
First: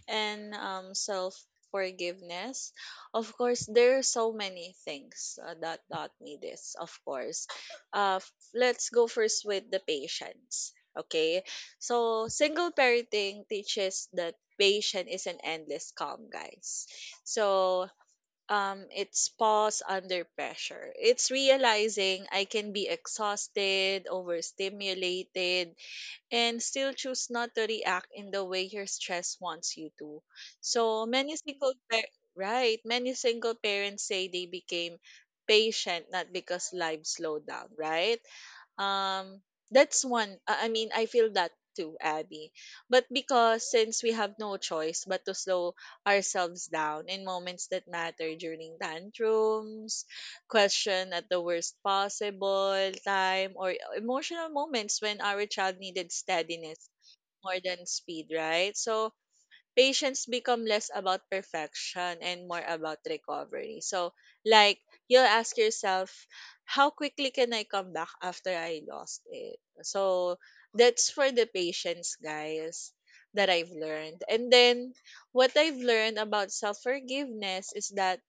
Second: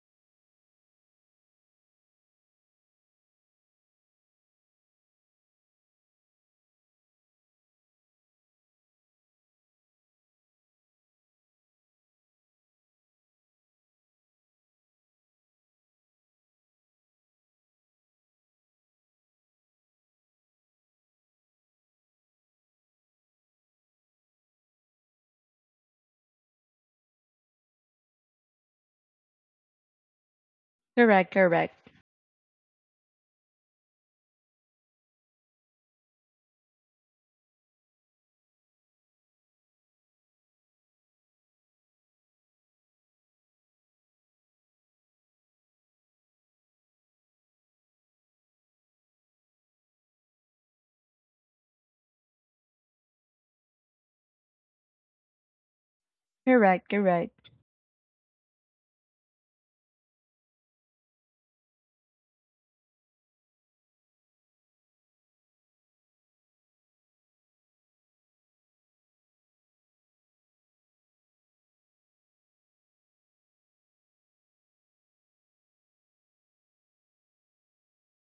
and self forgiveness? Of course, there are so many things that taught me this, of course. Let's go first with the patience. Okay, so single parenting teaches that patience is an endless calm, guys. So it's pause under pressure. It's realizing I can be exhausted, overstimulated and still choose not to react in the way your stress wants you to. so
Correct,
many single
correct,
pa- right many single parents say they became patient not because life slowed down, right? um, that's one. I mean, I feel that too, Abby. But because since we have no choice but to slow ourselves down in moments that matter during tantrums, question at the worst possible time, or emotional moments when our child needed
correct,
steadiness
correct.
more than speed, right? So patients become less about perfection and more about recovery. So, like, you'll ask yourself, how quickly can I come back after I lost it? So, that's for the patients, guys, that I've learned. And then, what I've learned about self forgiveness is that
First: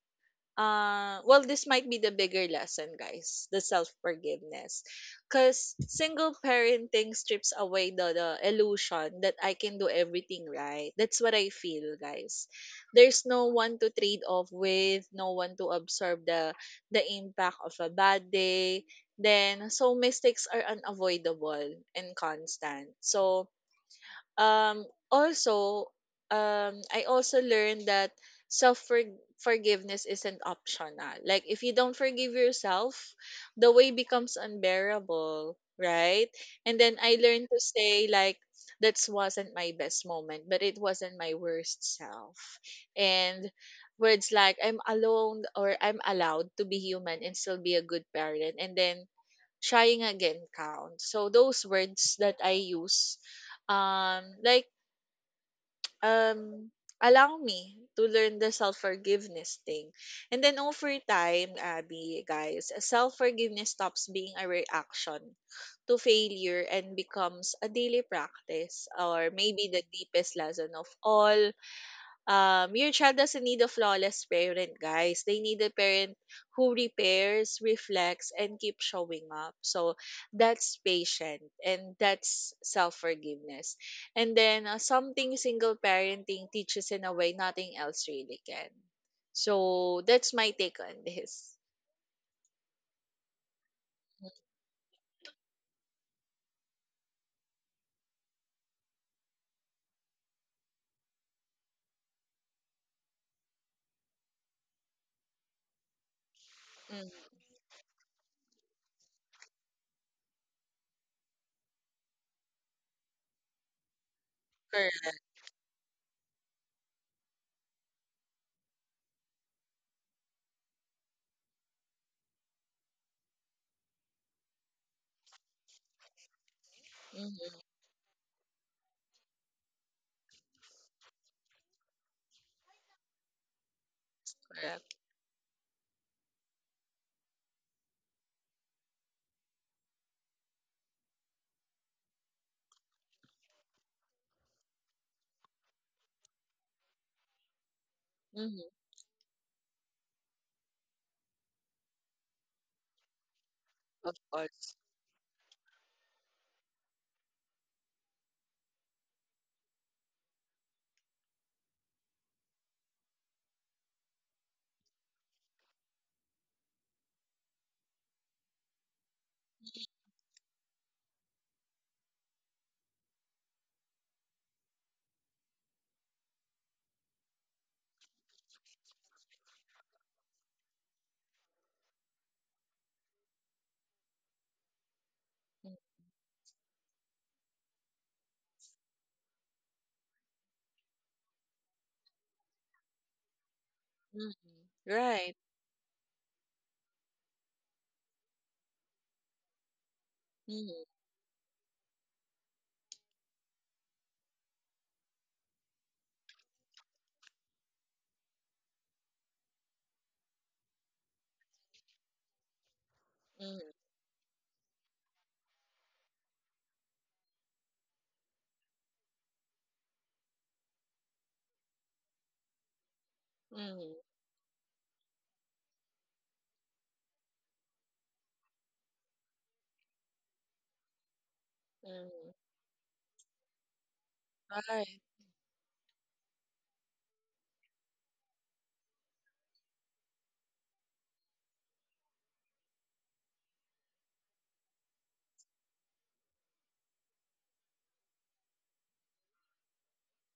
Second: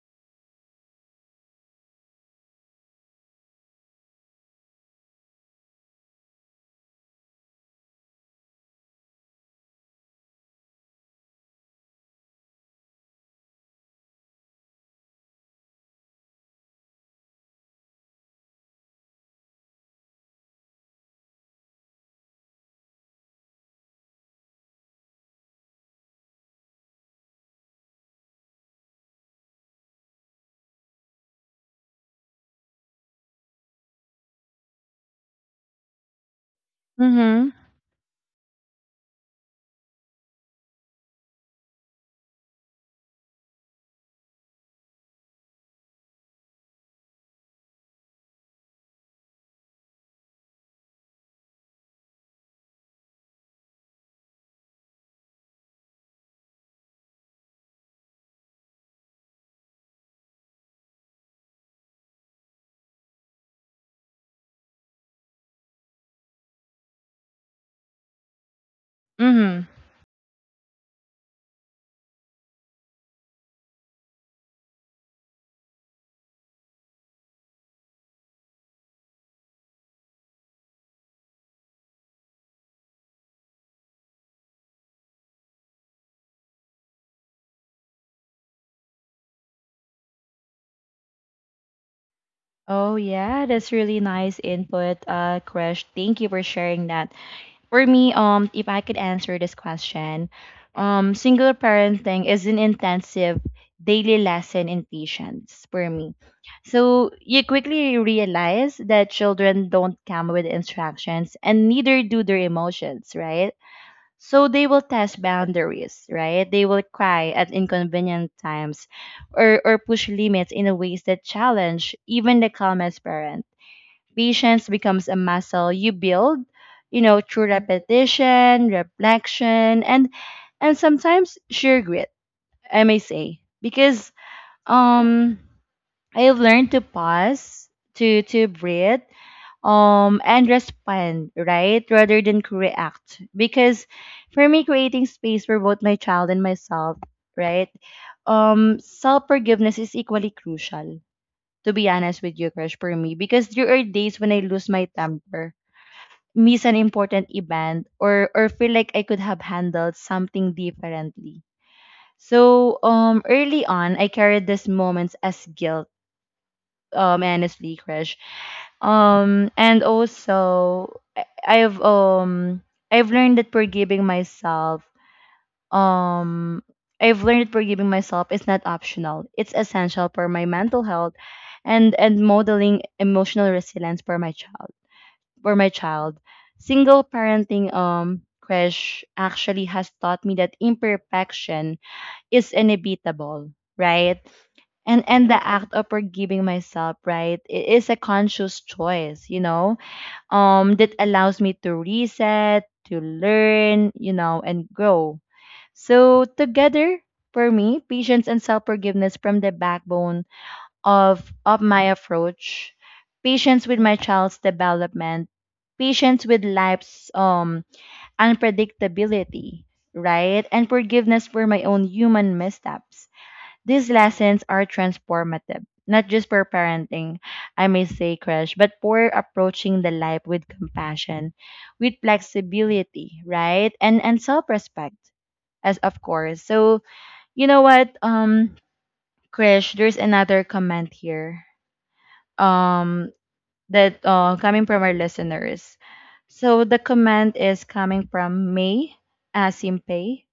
well this might be the bigger lesson, guys, the self forgiveness, because single parenting strips away the illusion that I can do everything right. That's what I feel, guys. There's no one to trade off with, no one to absorb the impact of a bad day, then so mistakes are unavoidable and constant. So also, I also learned that self forgiveness isn't optional. Like, if you don't forgive yourself, the way becomes unbearable, right? And then I learned
Mm
to say, like, that wasn't my best moment, but it wasn't my worst self. And words like I'm alone or I'm allowed to be human and still be a good parent. And then trying again counts. So those words that I use, um, like um, allow me to learn the self forgiveness thing, and then over time, Abby, guys, self forgiveness stops being a reaction to failure and becomes a daily practice,
hmm.
or
Mm
maybe
hmm.
the deepest lesson of all. Your child doesn't need a flawless parent, guys. They need a parent who repairs, reflects, and keeps showing up. So that's patient and that's self forgiveness. And then something single parenting teaches in a way nothing else really can. So that's my take on this.
Oh yeah, that's really nice input, Krish. Thank you for sharing that. For me, if I could answer this question, single parenting is an intensive daily lesson in patience for me. So
Hmm.
you quickly realize that children don't come with instructions and neither do their emotions, right? So they will
Correct.
test boundaries, right? They will cry at inconvenient times or push limits in a ways that challenge even the calmest parent. Patience becomes a muscle you build, you know, through
Hmm.
repetition, reflection, and sometimes sheer grit, I may say. Because
Correct.
um I've learned to pause, to breathe, and respond, right? Rather than react. Because for me, creating space for both my child and myself, right?
Hmm.
Self forgiveness is equally crucial, to be honest with you, Crush, for me. Because there are
Of
days when I lose
course.
my temper, miss an important event, or feel like I could have handled something differently. So early on I carried these moments as guilt, honestly, Crush. And also I- I've I've learned that forgiving myself, um I've learned that forgiving myself is not optional. It's essential for my mental health and modeling emotional resilience for my child. for my child Single parenting, Crash, actually has taught me that imperfection is inevitable, right?
Hmm.
And
Right.
the act of forgiving myself, right, it is a conscious choice, you know,
Hmm.
that allows me to reset, to learn, you know, and grow. So together for me, patience and self-forgiveness from the backbone of my approach. Patience
Hmm.
with my child's development, patience with life's unpredictability, right? And forgiveness for my own human missteps. These
Hmm.
lessons are transformative, not just for parenting, I may say, Crash, but for approaching the life with compassion, with
Hmm.
flexibility, right? And self-respect,
Right.
as of course. So you know what, Krish, there's another comment here. Um, that coming from our listeners. So the comment is coming from May Asimpay.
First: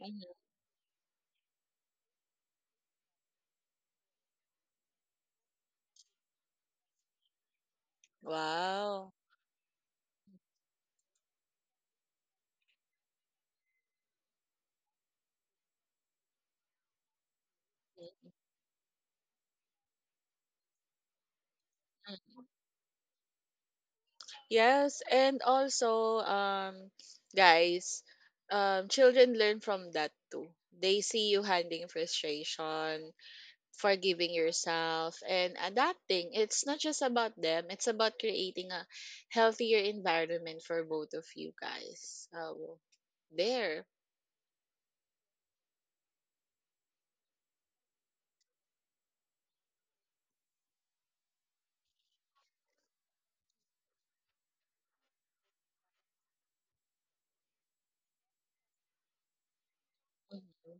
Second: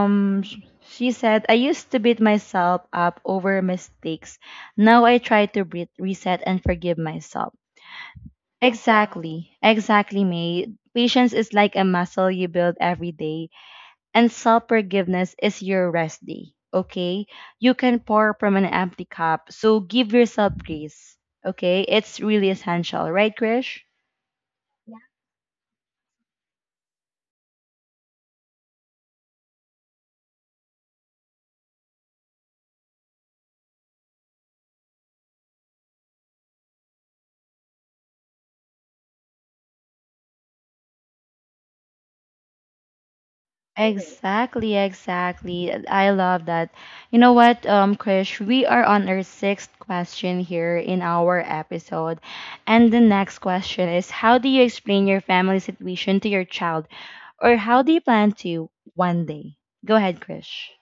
Hmm.
sh- she said, I used to beat myself up over mistakes. Now I try to breathe, reset, and forgive myself.
Wow.
Exactly, exactly, May. Patience is like a muscle you build every day, and self forgiveness is your rest day. Okay, you can pour from an empty cup, so give yourself grace. Okay, it's really essential, right, Krish?
Yes, and also, guys, children learn from that too. They see you handling frustration, forgiving yourself, and adapting. It's not just about them, it's about creating a healthier environment for both of you guys. So, there.
Exactly, exactly. I love that. You know what, Krish, we are on our sixth question here in our episode. And the next question is, how do you explain your family situation to your child? Or how do you plan to one day? Go ahead, Krish.
Mhm.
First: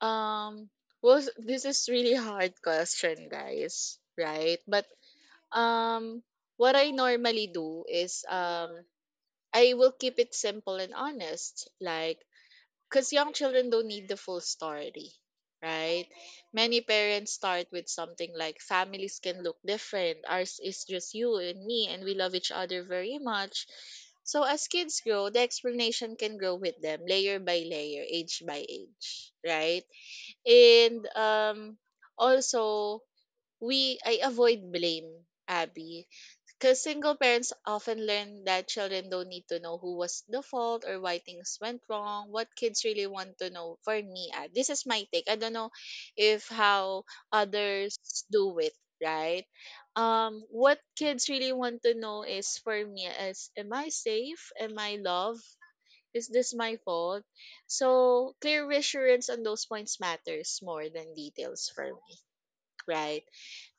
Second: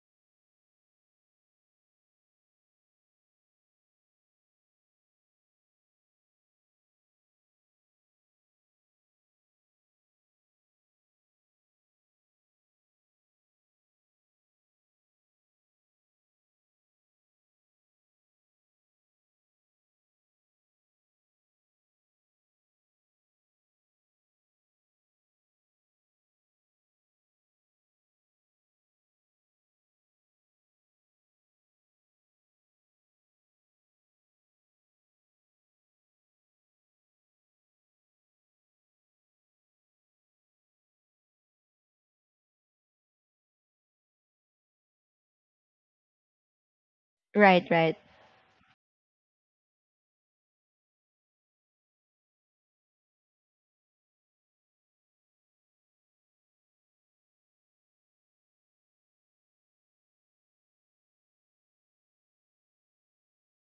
Um, well, (laughs) this is really hard question, guys, right? But um, what I normally do is I will keep it simple and honest, like, because young children don't need the full story, right? Many parents start with something like families can look different, ours is just you and me, and we love each other very much. So as kids grow, the explanation can grow with them, layer by layer, age by age, right? And also, we I avoid blame, Abby, because single parents often learn that children don't need to know who was the fault or why things went wrong. What kids really want to know, for me, ah, this is my take. I don't know if how
Right, right.
others do it, right? What kids really want to know is for me is, am I safe? Am I loved? Is this my fault? So clear reassurance on those points matters more than details for me, right?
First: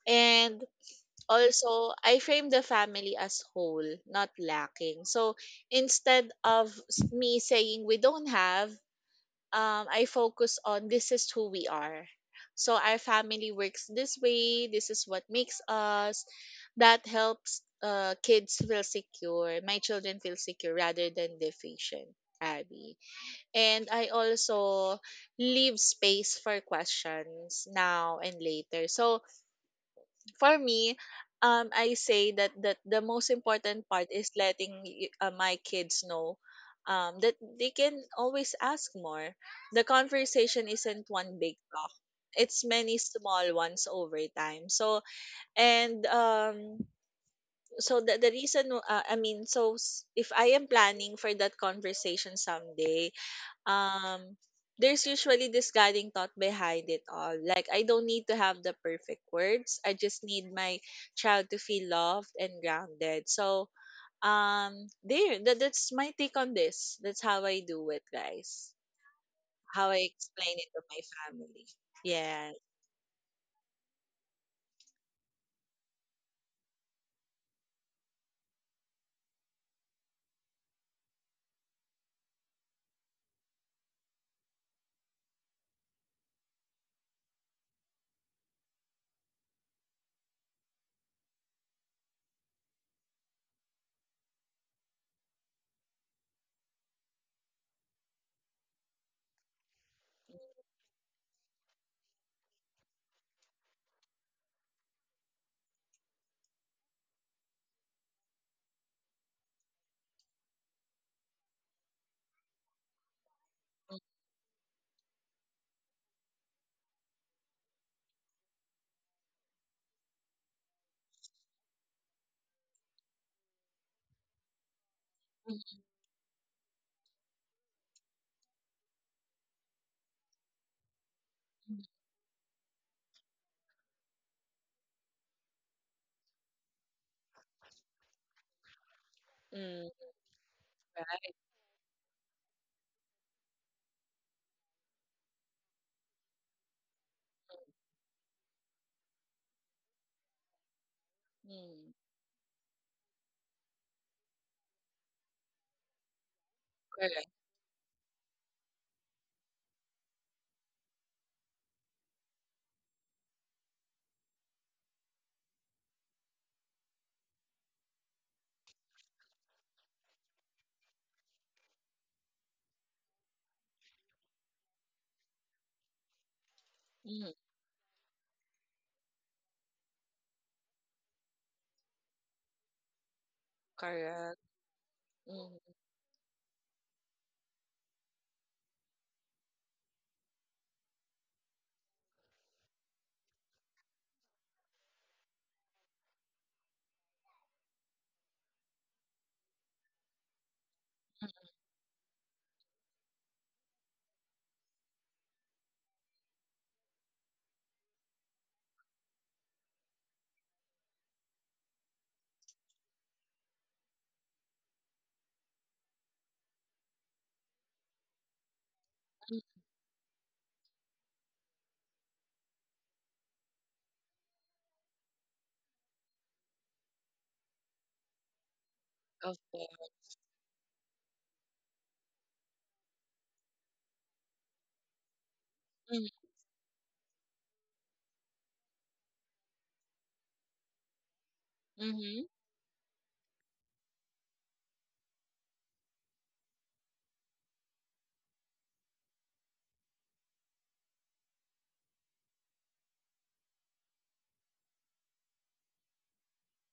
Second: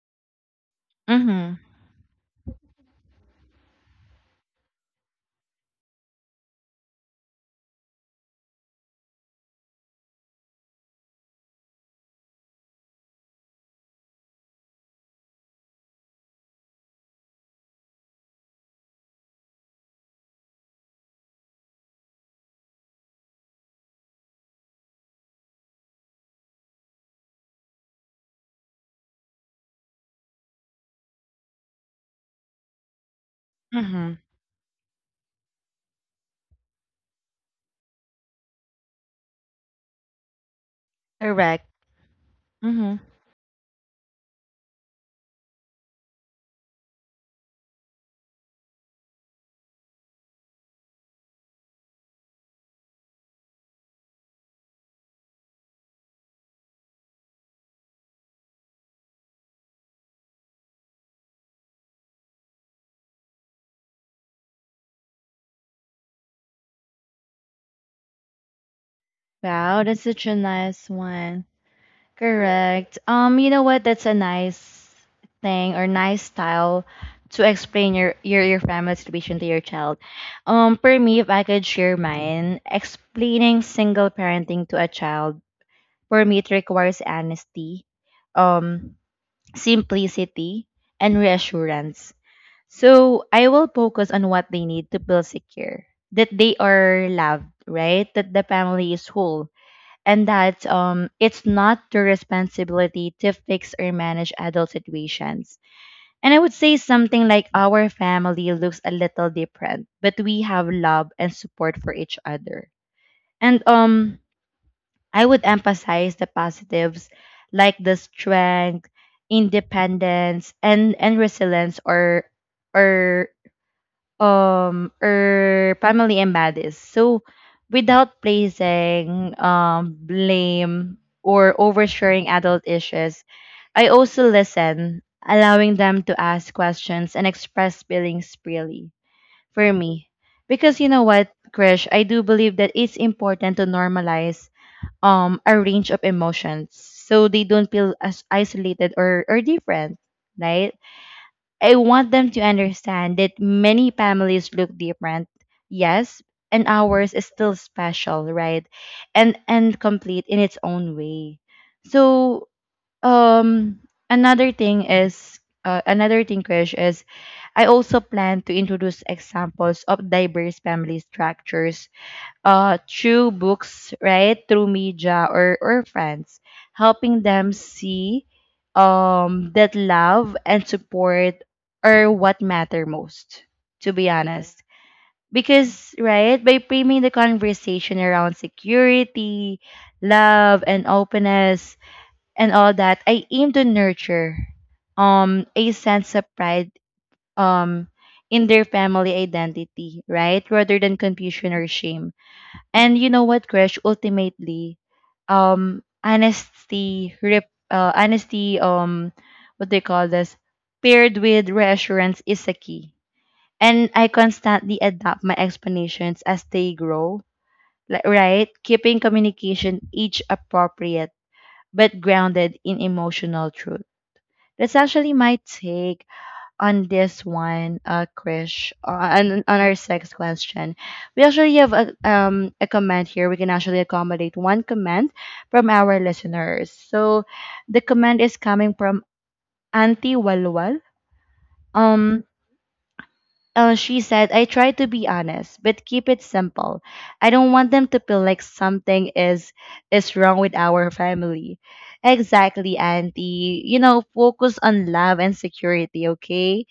And
Mm-hmm.
also, I frame the family as whole, not lacking. So instead of me saying we don't have, I focus on this is who we are. So our family works this way. This is what makes us. That helps kids feel secure. My children feel secure rather than deficient, Abby. And I also leave space for questions now and later. So for me, I say that that the most important part
Mm-hmm.
is letting my kids know that they can always ask more. The conversation isn't one big
Correct.
talk. It's many
Mm-hmm.
small ones over time. So and so the reason I mean so s- if I am planning for that conversation someday, um there's usually this guiding thought behind it all, like I don't need to have the perfect words, I just need my child to feel loved and grounded. So there, that's my take on this. That's how I do it, guys.
Wow,
How
that's
I
such a
explain it to
nice
my
one.
family. Yeah.
Correct. You know what? That's a nice thing or nice style to explain your your family situation to your child. For me, if I could share mine, explaining single parenting to a child for me it requires honesty, um, simplicity, and reassurance. So I will focus on what they need to feel secure, that they are loved, right? That the family is whole and that it's not their responsibility to fix or manage adult situations. And I would say something like our family looks a little different, but we have love and support for each other. And I would emphasize the positives like the strength, independence, and resilience or or
Mhm.
family and buddies. So without placing blame or oversharing adult issues, I also listen, allowing them to ask questions and express feelings freely for
Mm,
me. Because you know what,
right.
Krish, I do believe that it's important to normalize a range of emotions so they don't feel as isolated or different, right? I
Mm,
want them to understand that many families look different, yes, and ours is
correct.
still special, right? And complete in its own way. So um another thing is another thing, Krish, is I also plan to introduce examples of diverse family structures through books, right? Through media or friends, helping
Mm,
them see that love and support are what matter most, to be
correct.
honest.
Mm.
Because, right, by framing the conversation around security, love, and openness, and all that, I aim to nurture a sense of pride um, in their family identity, right? Rather than confusion or shame. And you know what, Krish? Ultimately, honesty, what they call this, paired with reassurance is a key. And I constantly adapt my explanations as they grow, like, right? Keeping
Mm,
communication each appropriate, but grounded in emotional truth. That's actually my take on this one, Krish,
of
on our
course.
sixth question. We actually have a comment here. We can actually accommodate one comment from our
Mm.
listeners. So, the comment is coming from Auntie Walwal. Um.
Mhm.
She said, I try to be honest, but keep it simple. I don't want them to feel like something is wrong with our family. Exactly, Auntie. You know, focus on love and security, okay?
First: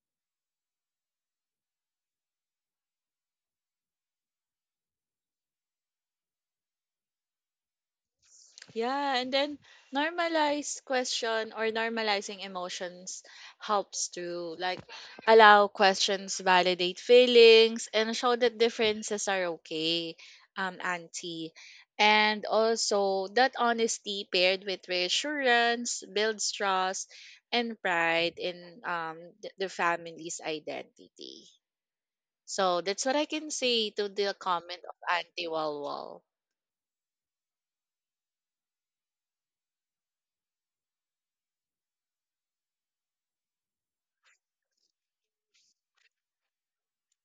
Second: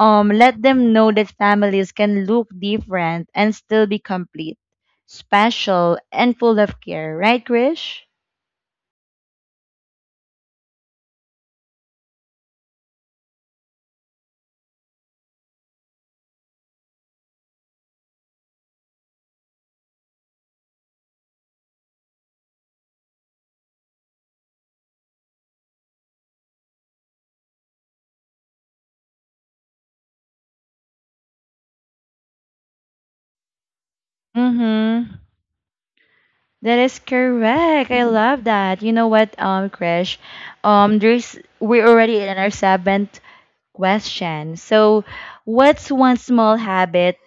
Let them know that families can look different and still be complete, special, and full of care. Right, Krish?
Yeah, and then normalize question or normalizing emotions helps to like allow questions, validate feelings, and show that differences are okay, auntie. And also that honesty paired with reassurance builds trust and pride in the family's identity. So that's what I can say to the comment of
Mm-hmm.
Auntie Walwal.
That is correct. I love that. You know what, Krish? There's we're already in our seventh question. So, what's one small habit?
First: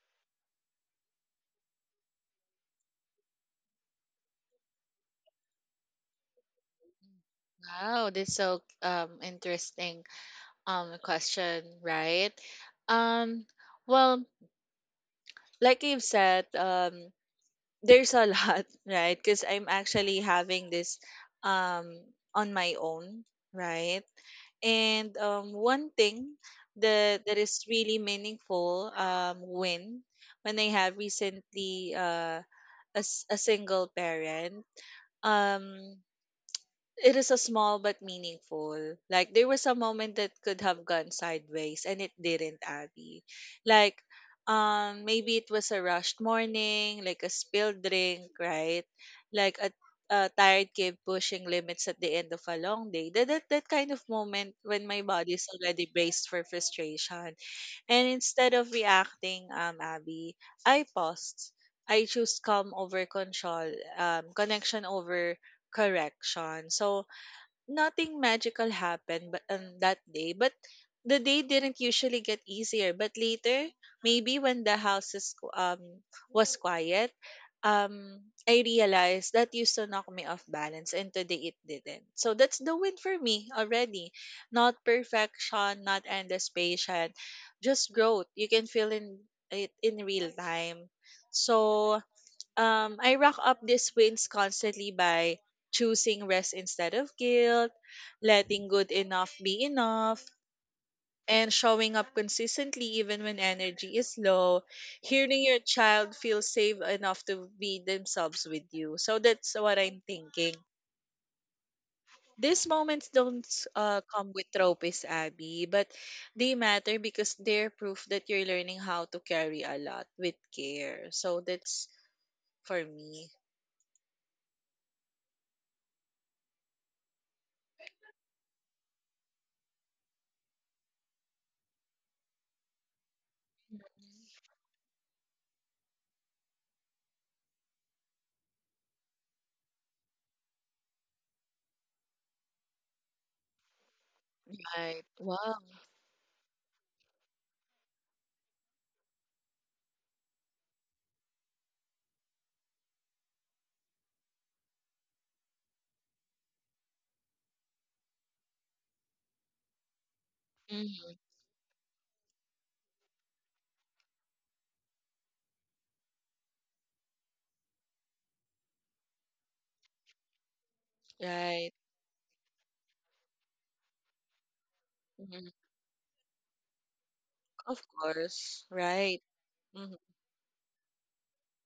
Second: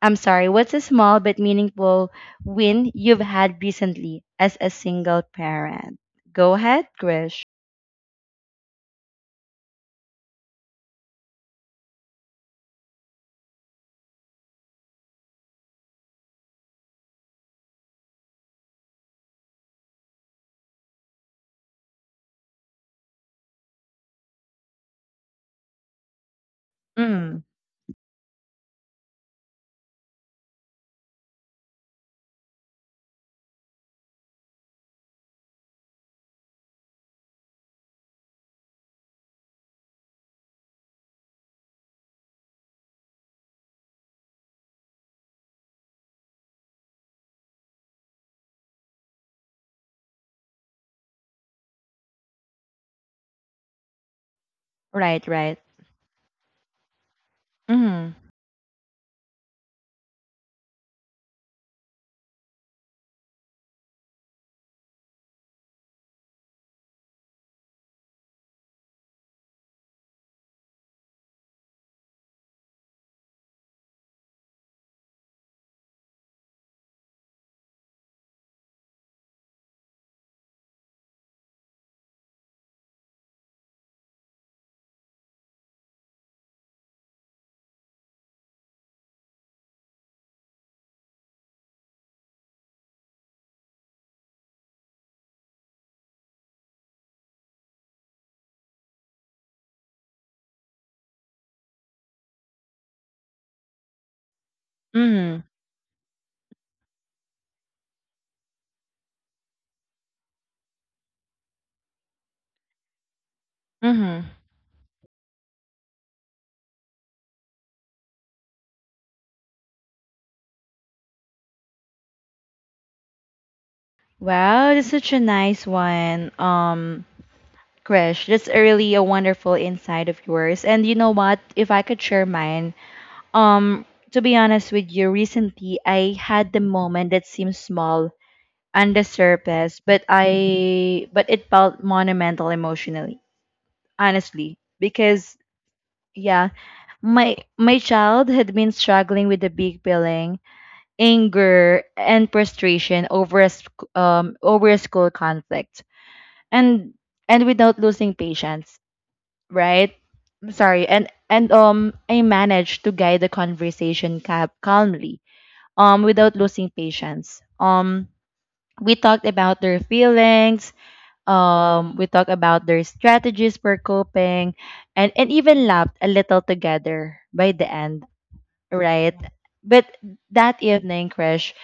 I'm sorry. What's a small but meaningful win you've had recently as a single parent? Go ahead, Krish.
Wow, that's so interesting question, right? Um well, like you've said, there's a (laughs) lot, right? Cuz I'm actually having this um on my own, right? And one thing that
Mm.
is really meaningful when I have recently a single parent. Um it is a small but meaningful. Like there was a moment that could have gone sideways and it didn't, Abby. Like maybe it was a rushed morning, like a spilled drink, right? Like a tired kid pushing limits at the end of a long day. That that kind of moment when my
Right.
body is
Right.
already braced for frustration. And
Mm.
instead of reacting, Abby, I paused. I choose calm over control, connection over correction. So nothing magical happened but on that day, but the day didn't usually get easier, but later maybe when the was quiet. um I realized that used to knock me off balance and today it didn't, so that's the win for me already, not perfection, not endless patience, just growth you can feel in it in real time. So I rack up these wins constantly by choosing rest instead of guilt, letting good enough be enough, and showing up consistently even when energy is low.
Mhm.
Hearing your child feel safe enough to be themselves with you. So that's what I'm thinking. These moments don't
Mhm.
come with tropes, Abby, but they matter because they're proof that you're learning how to carry a lot with care. So that's for me.
Wow, that's such a nice one. Krish, that's a really a wonderful insight of yours. And you know what? If I could share mine, um, to be honest with you, recently I had the moment that seemed small on the surface, but I but it felt monumental emotionally, honestly,
Right.
because
Wow.
yeah, my child had been struggling with a big feeling, anger and frustration over over a school conflict and and without losing patience, right? I'm sorry. And I managed to guide the conversation calmly, without losing patience. We talked about their feelings,
Right.
we talked about their strategies for coping, and
Hmm.
even laughed a little together by the
Of
end,
course.
right?
Right.
But
Hmm.
that evening crash,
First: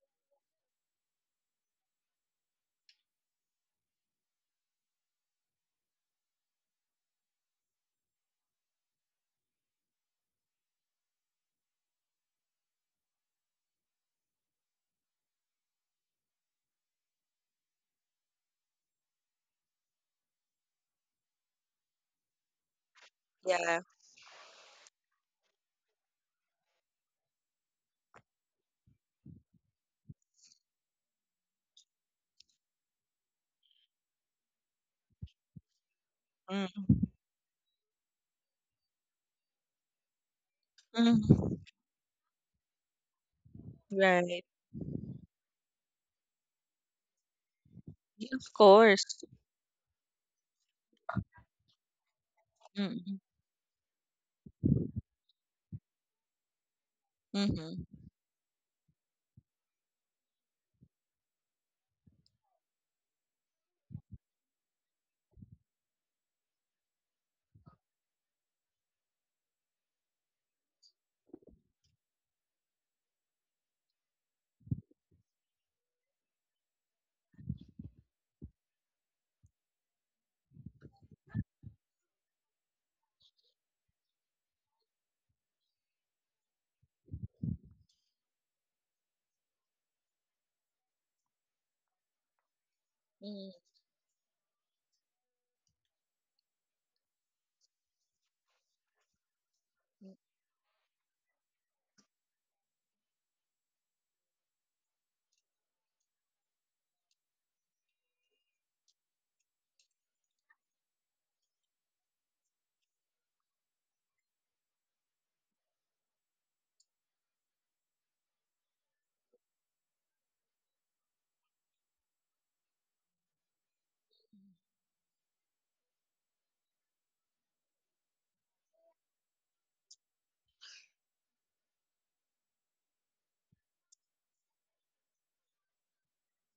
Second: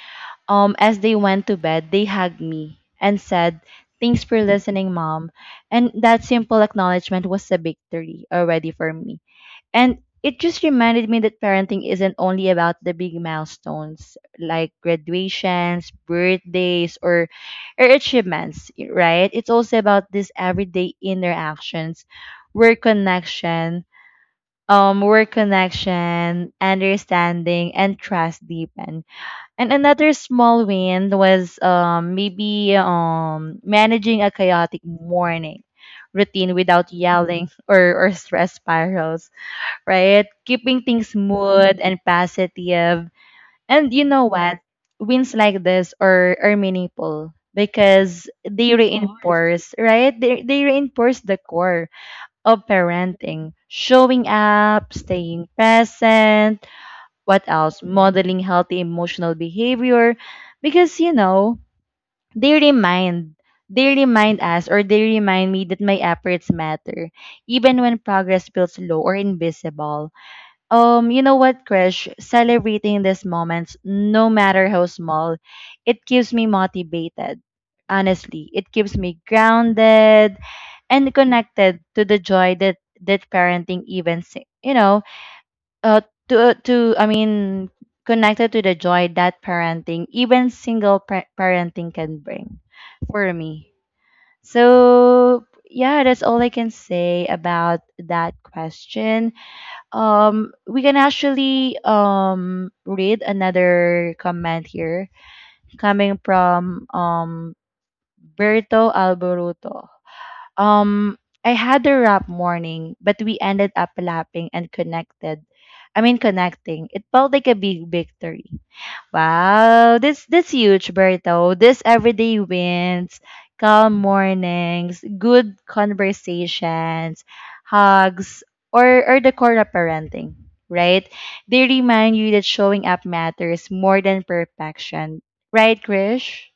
as they went to bed, they hugged me and said, "Thanks for listening, Mom." And that simple acknowledgement was a victory already for me. And it just reminded me that parenting isn't only about the big milestones like graduations, birthdays, or achievements, right? It's also about these everyday interactions where
Yeah.
connection, where connection, understanding, and trust deepen. And another small win was maybe managing a chaotic morning routine without
Mm.
yelling (laughs) or stress spirals, right? Keeping things
Mhm.
smooth and positive. And you know
Right.
what? Wins like this are meaningful because
Yeah, of
they
course.
reinforce, right? They reinforce the core of
Mm-hmm.
parenting, showing up, staying present, what else?
Mm-hmm.
Modeling healthy emotional behavior. Because you know, they remind they remind us or they remind me that my efforts matter even when progress feels low or invisible. You know what, Krish? Celebrating these moments, no matter how small, it keeps me motivated. Honestly, it keeps me grounded and connected to the joy that that parenting events, you know, uh to I mean connected to the joy that parenting, even single parenting, can bring for
Mm-hmm.
me. So yeah, that's all I can say about that question. We can actually read another comment here, coming from Berto Alboruto. um, I had a rough morning, but we ended up laughing and connecting. It felt like a big victory. Wow, this huge, Berto. This everyday wins, calm mornings, good conversations, hugs, or the core of parenting, right? They remind you that showing up matters more than perfection, right, Krish?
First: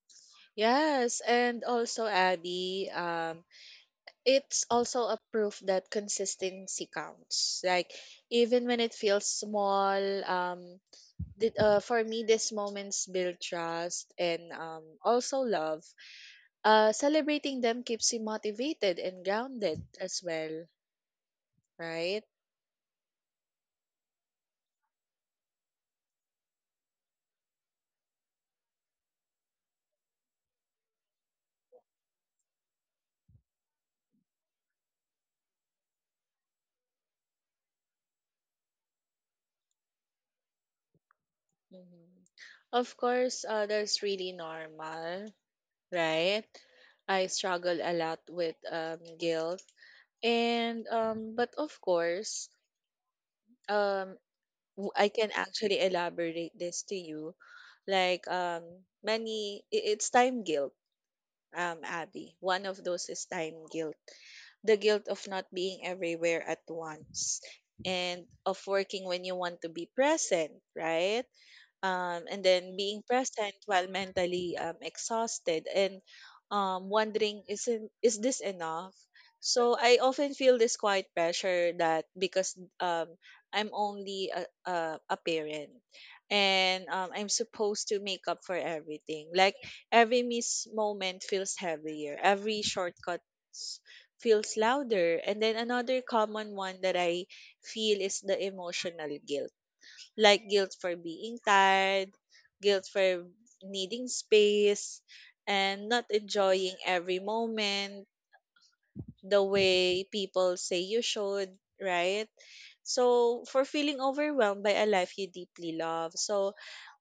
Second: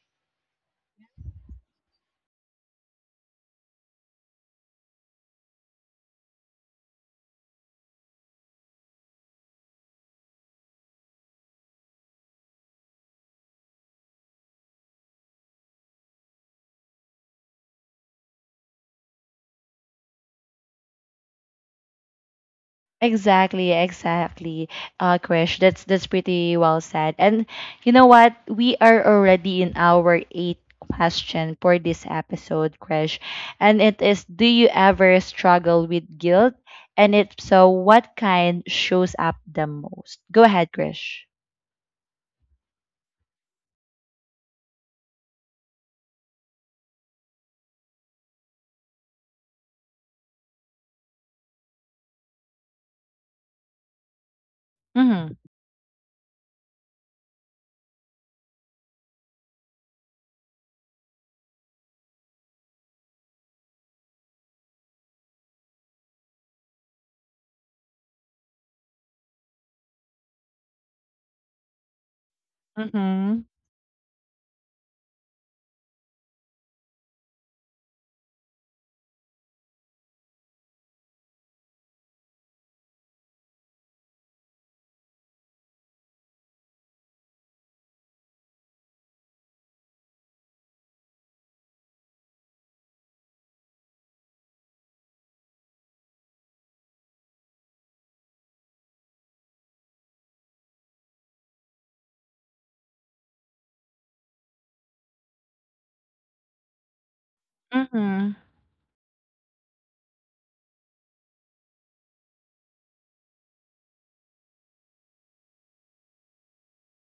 Yes, and also Abby, it's also a proof that consistency counts. Like even when it feels small, um, for me these moments build trust and also love. Celebrating them keeps you motivated and grounded as well, right?
Exactly, exactly. Krish, that's pretty well said. And you know what? We are already in our eighth question for this episode, Krish. And it is, do you ever struggle with guilt? And if so, what kind shows up the most? Go ahead, Krish.
Mhm. Of course, that's really normal, right? I struggle a lot with guilt, and but of course, um, I
Mm-hmm.
can actually elaborate this to you. Like many, it's time guilt. Abby, one of those is time guilt, the guilt of not being everywhere at once, and of working when you want to be present, right? And then being
Mm-hmm.
present while mentally exhausted and wondering, is this enough? So I often feel this quiet pressure that because um, I'm only a parent and I'm supposed to make up for everything, like every missed moment feels heavier, every shortcut s- feels louder. And then another common one that I feel is the emotional guilt, like guilt for being tired, guilt for needing space, and not enjoying every moment
Mm-hmm.
the way people say you should, right? So, for feeling overwhelmed by a life you deeply love. So,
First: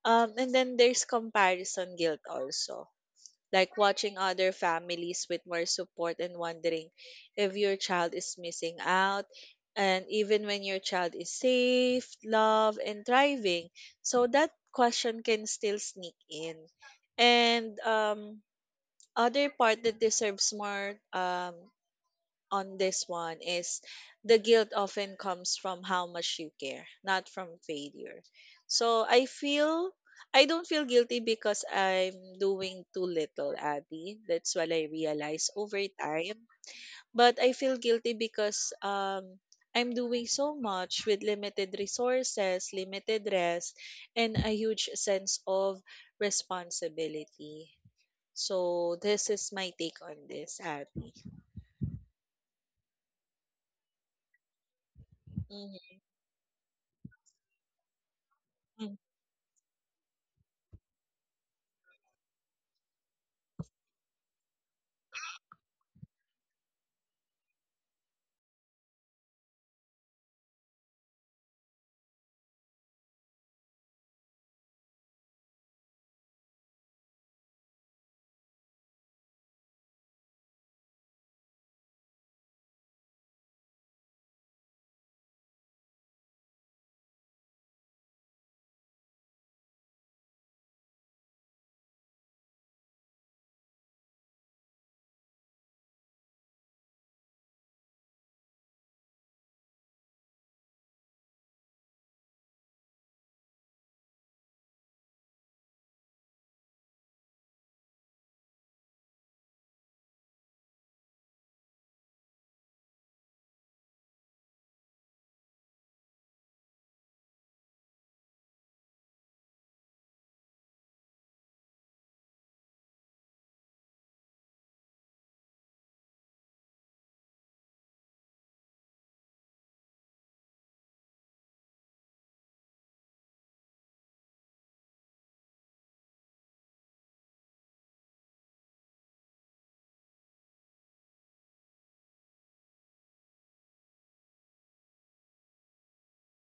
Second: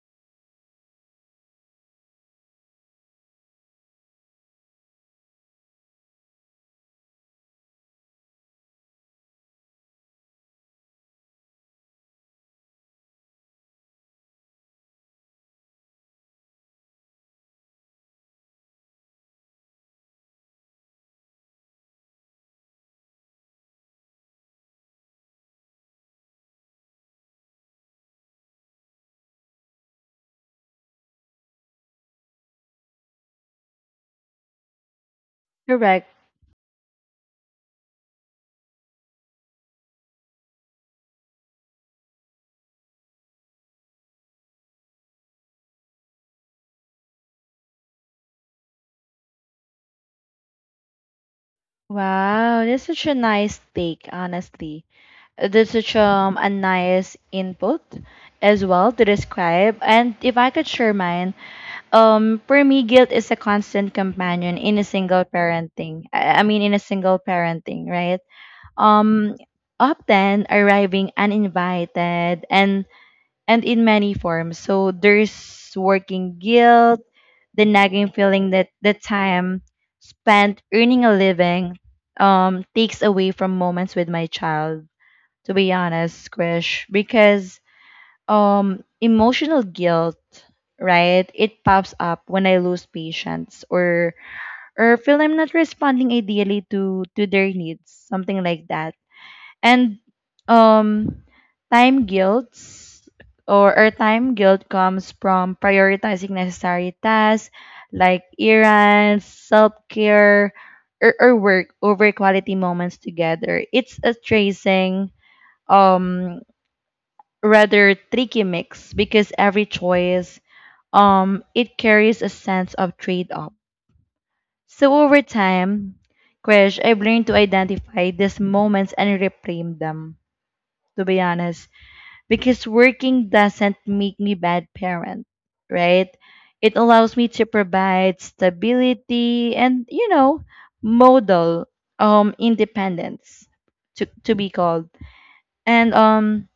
and then there's comparison guilt also, like watching other families with more support and wondering if your child is missing out, and even when your child is safe, loved, and thriving. So that question can still sneak in. And other part that deserves more on this one is the guilt often comes from how much you care, not from failure. So I feel I don't feel guilty because I'm doing too little, Abby. That's what I realize over
Correct.
time. But I feel guilty because I'm doing so much with limited resources, limited rest, and a huge sense of responsibility. So this is my take on this, Abby.
Wow, that's such a nice take, honestly. That's such
Mhm.
a nice input as well to describe. And if I could share mine, for me, guilt is a constant companion in a single parenting. I mean, in a single parenting, right? Um, often arriving uninvited and in many forms. So there's working guilt, the nagging feeling that the time spent earning a living takes away from moments with my child, to be honest, Krish, because emotional guilt, right? It pops up when I lose patience or feel I'm not responding ideally to their needs, something like that. And um time guilt or time guilt comes from prioritizing necessary tasks like errands, self-care, or work over quality moments together. It's a tracing um rather tricky mix because every choice it carries a sense of trade-off. So over time, Krish, I've learned to identify these moments and reframe them, to be honest. Because working doesn't make me bad parent, right? It allows me to provide stability and, you know, model independence, to be called. And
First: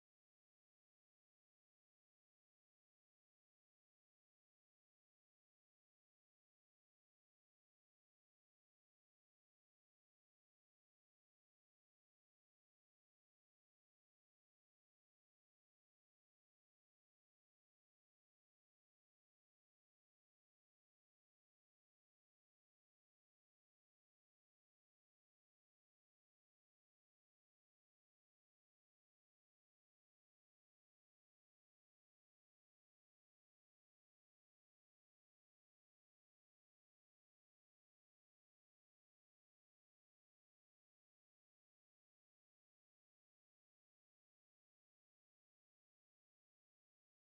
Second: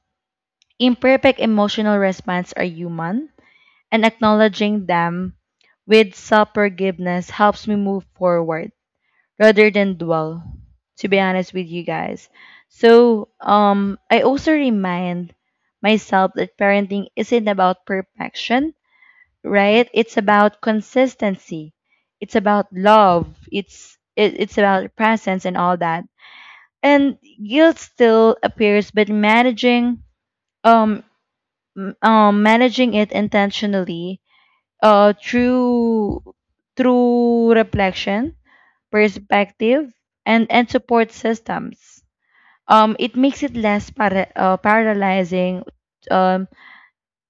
imperfect emotional response are human, and acknowledging them with self forgiveness helps me move forward rather than dwell, to be honest with you guys. So, I also remind myself that parenting isn't about perfection, right? It's about consistency, it's about love, it's about presence and all that. And guilt still appears, but managing um managing it intentionally through reflection, perspective, and support systems. It makes it less paralyzing um,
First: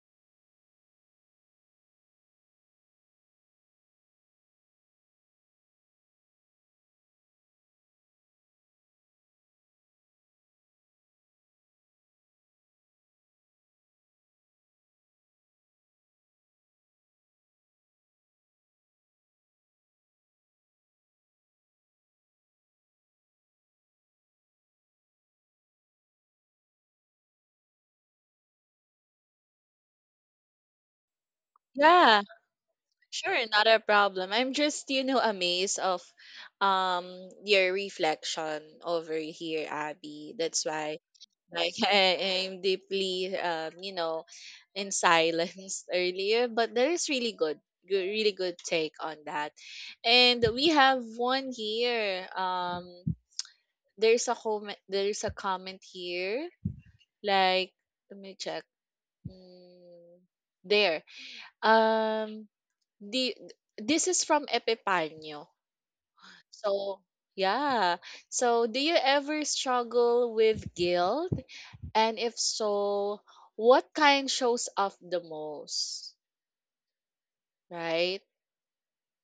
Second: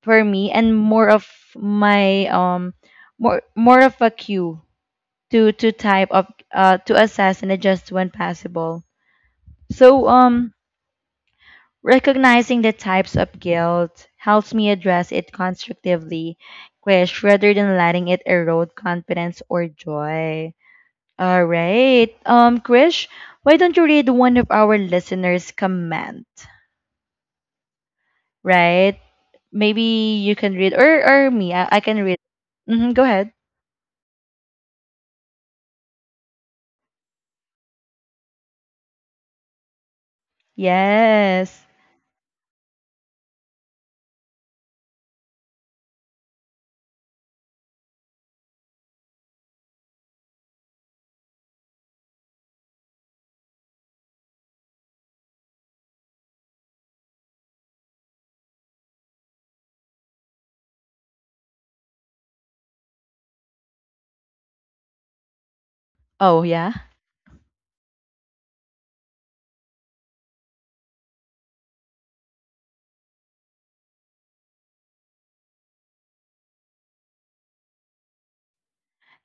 for me and more of my more more of a cue to type of to assess and adjust when possible. So recognizing the types of guilt helps me address it constructively, Krish, rather than letting it erode confidence or joy. All right. Krish, why don't you read one of our listeners' comment, right? Maybe you can read, or me, I can read.
Yeah.
Mm-hmm, go ahead.
Sure, not a problem. I'm just, you know, amazed of um your reflection over here, Abby. That's why
Yes.
like (laughs) I am deeply you know, in silence (laughs) earlier, but there is really good good really good take on that. And we have one here. There's a comment, there's a comment here. Like let me check. Mm, there. Um the this is from Epipanyo.
Oh yeah.
So, yeah. So, do you ever struggle with guilt? And if so, what kind shows up the most? Right?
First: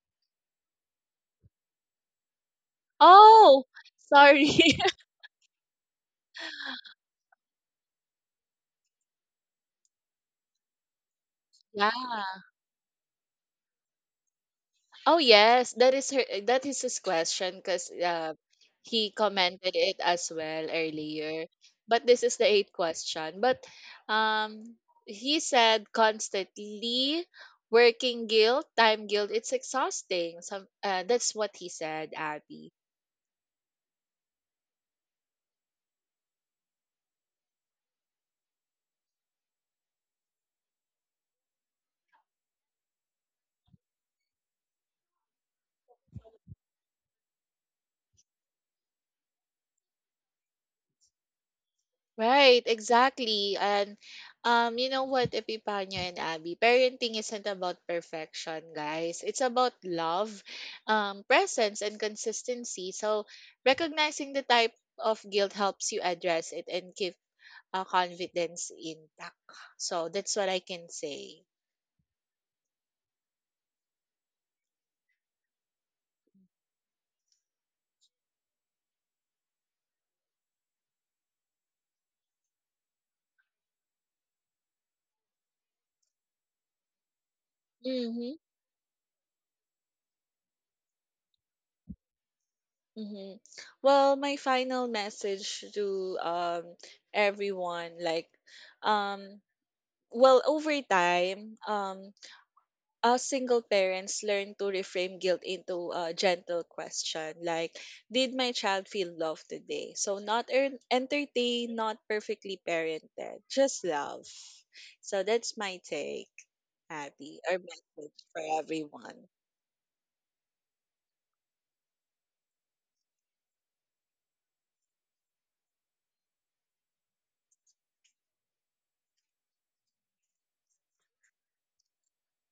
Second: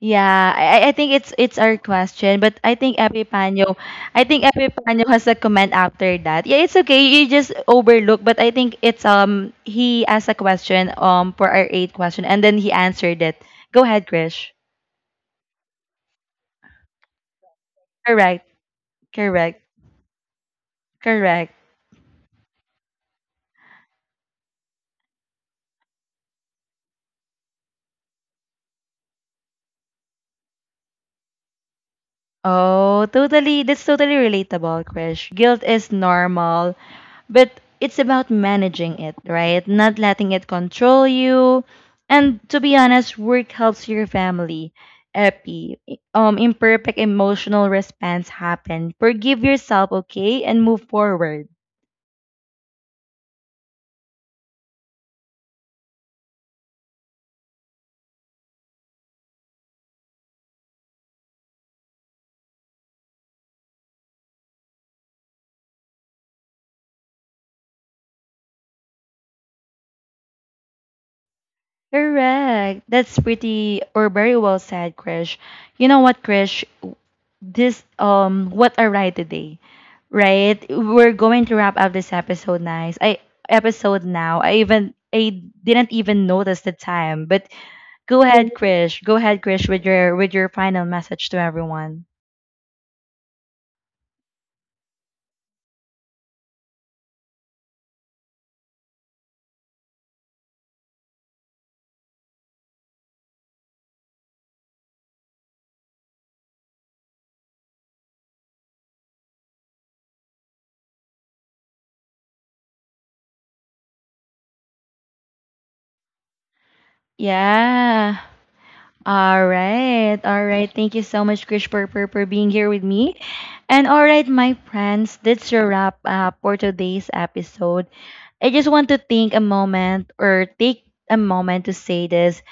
Yeah, I I think it's our question, but
Oh,
I think
sorry.
Epipanyo has a comment after that. Yeah, it's okay. You just overlook, but I think it's he asked a question for our
(laughs) Yeah.
eighth question, and then he answered it. Go ahead, Krish.
Oh yes, that is her. That is his question because
Correct.
he
Correct.
commented it as well earlier.
Correct.
But this is the eighth question. But um, he said constantly working guilt, time guilt. It's exhausting. Some That's what he said, Abby.
Oh, totally. That's totally relatable, Krish. Guilt is normal, but it's about managing it, right? Not letting it control you. And to be honest, work helps your family, Epi. Imperfect emotional response happen. Forgive yourself, okay, and move forward.
Right, exactly. And you know what, Epipanya and Abby, parenting isn't about perfection, guys. It's about love, presence, and consistency. So recognizing the type of guilt helps you address it and keep confidence intact. So that's what I can say.
Correct. That's pretty or very well said, Krish. You know what, Krish? This what a ride today, right? We're going to wrap up this episode nice. I episode now i even i didn't even notice the time. But go
Mm-hmm.
ahead, Krish, go ahead, Krish, with your final message to everyone.
Mm-hmm. Well, my final message to everyone, like um well over time, us single parents learn to reframe guilt into a gentle question like did my child feel love today? So not entertain, not perfectly parented, just love. So that's my take, Abby, or
Yeah.
message for everyone.
All right, all right, thank you so much, Krish, for being here with me. And all right my friends, that's your wrap up for today's episode. I just want to think a moment or take a moment to say this.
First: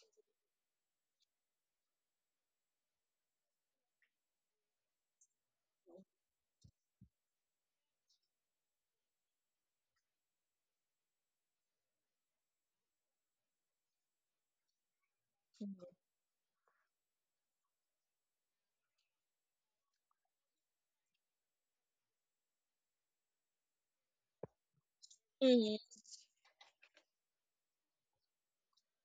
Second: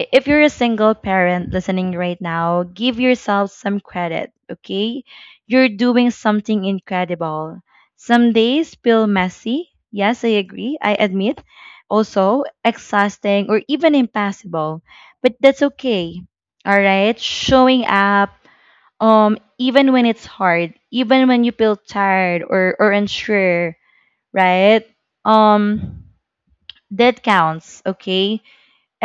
If you're a single parent listening right now, give yourself some credit, okay? You're doing something incredible. Some days feel messy. Yes, I agree. I admit. Also, exhausting or even impossible. But that's
Mhm.
okay. All right? Showing up even when it's hard, even when you feel tired or unsure, right?
Mhm.
Um that counts, okay?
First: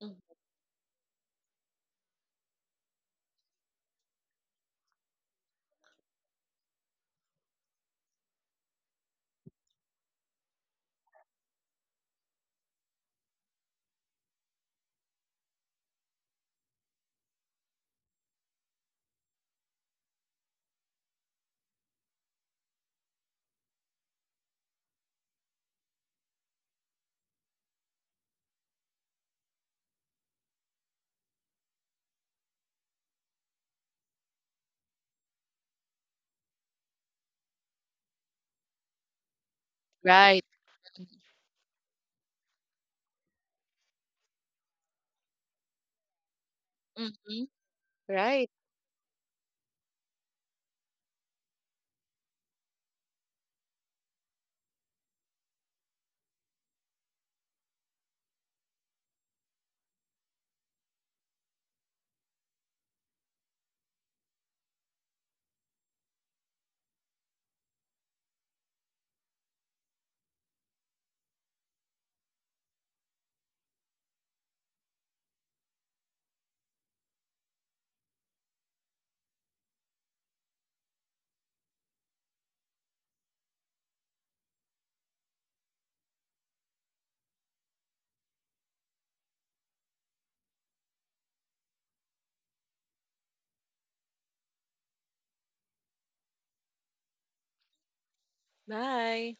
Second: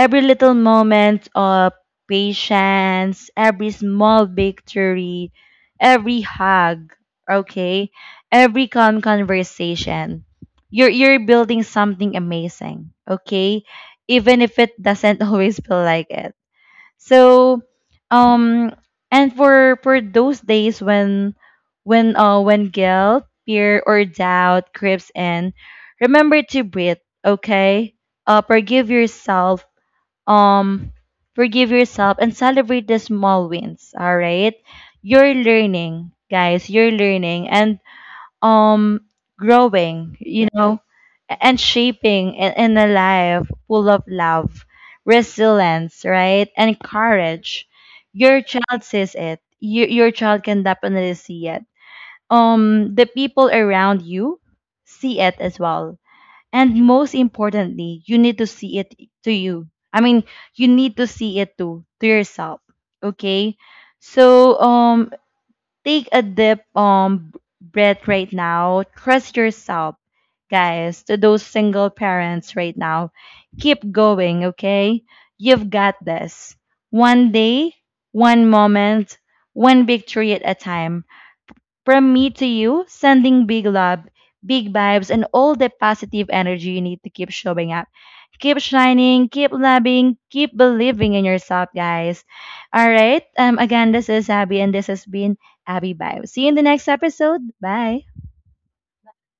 Mhm.
little moment of patience, every small victory, every hug, okay? Every conversation. You're building something amazing, okay? Even if it doesn't (laughs) always feel like it. So, um and for those days when when guilt, fear or doubt creeps in, remember to breathe, okay? Forgive yourself, um and celebrate the small wins, all right? You're learning, guys, you're learning, and um growing,
Right.
you know, and shaping in a life full of love, resilience, right, and
Mhm.
courage. Your
Right.
child sees it, your child can definitely see it. Um, the people around you see it as well. And most importantly, you need to see it to you. I mean, you need to see it to yourself. Okay? So take a deep breath right now. Trust yourself, guys, to those single parents right now. Keep going, okay? You've got this. One day, one moment, one victory at a time. From me to you, sending big love, big vibes, and all the positive energy you need to keep showing up. Keep shining, keep loving, keep believing in yourself, guys. All right. Again, this is Abby, and this has been Abby Vibes. See you in the next episode. Bye.
Bye.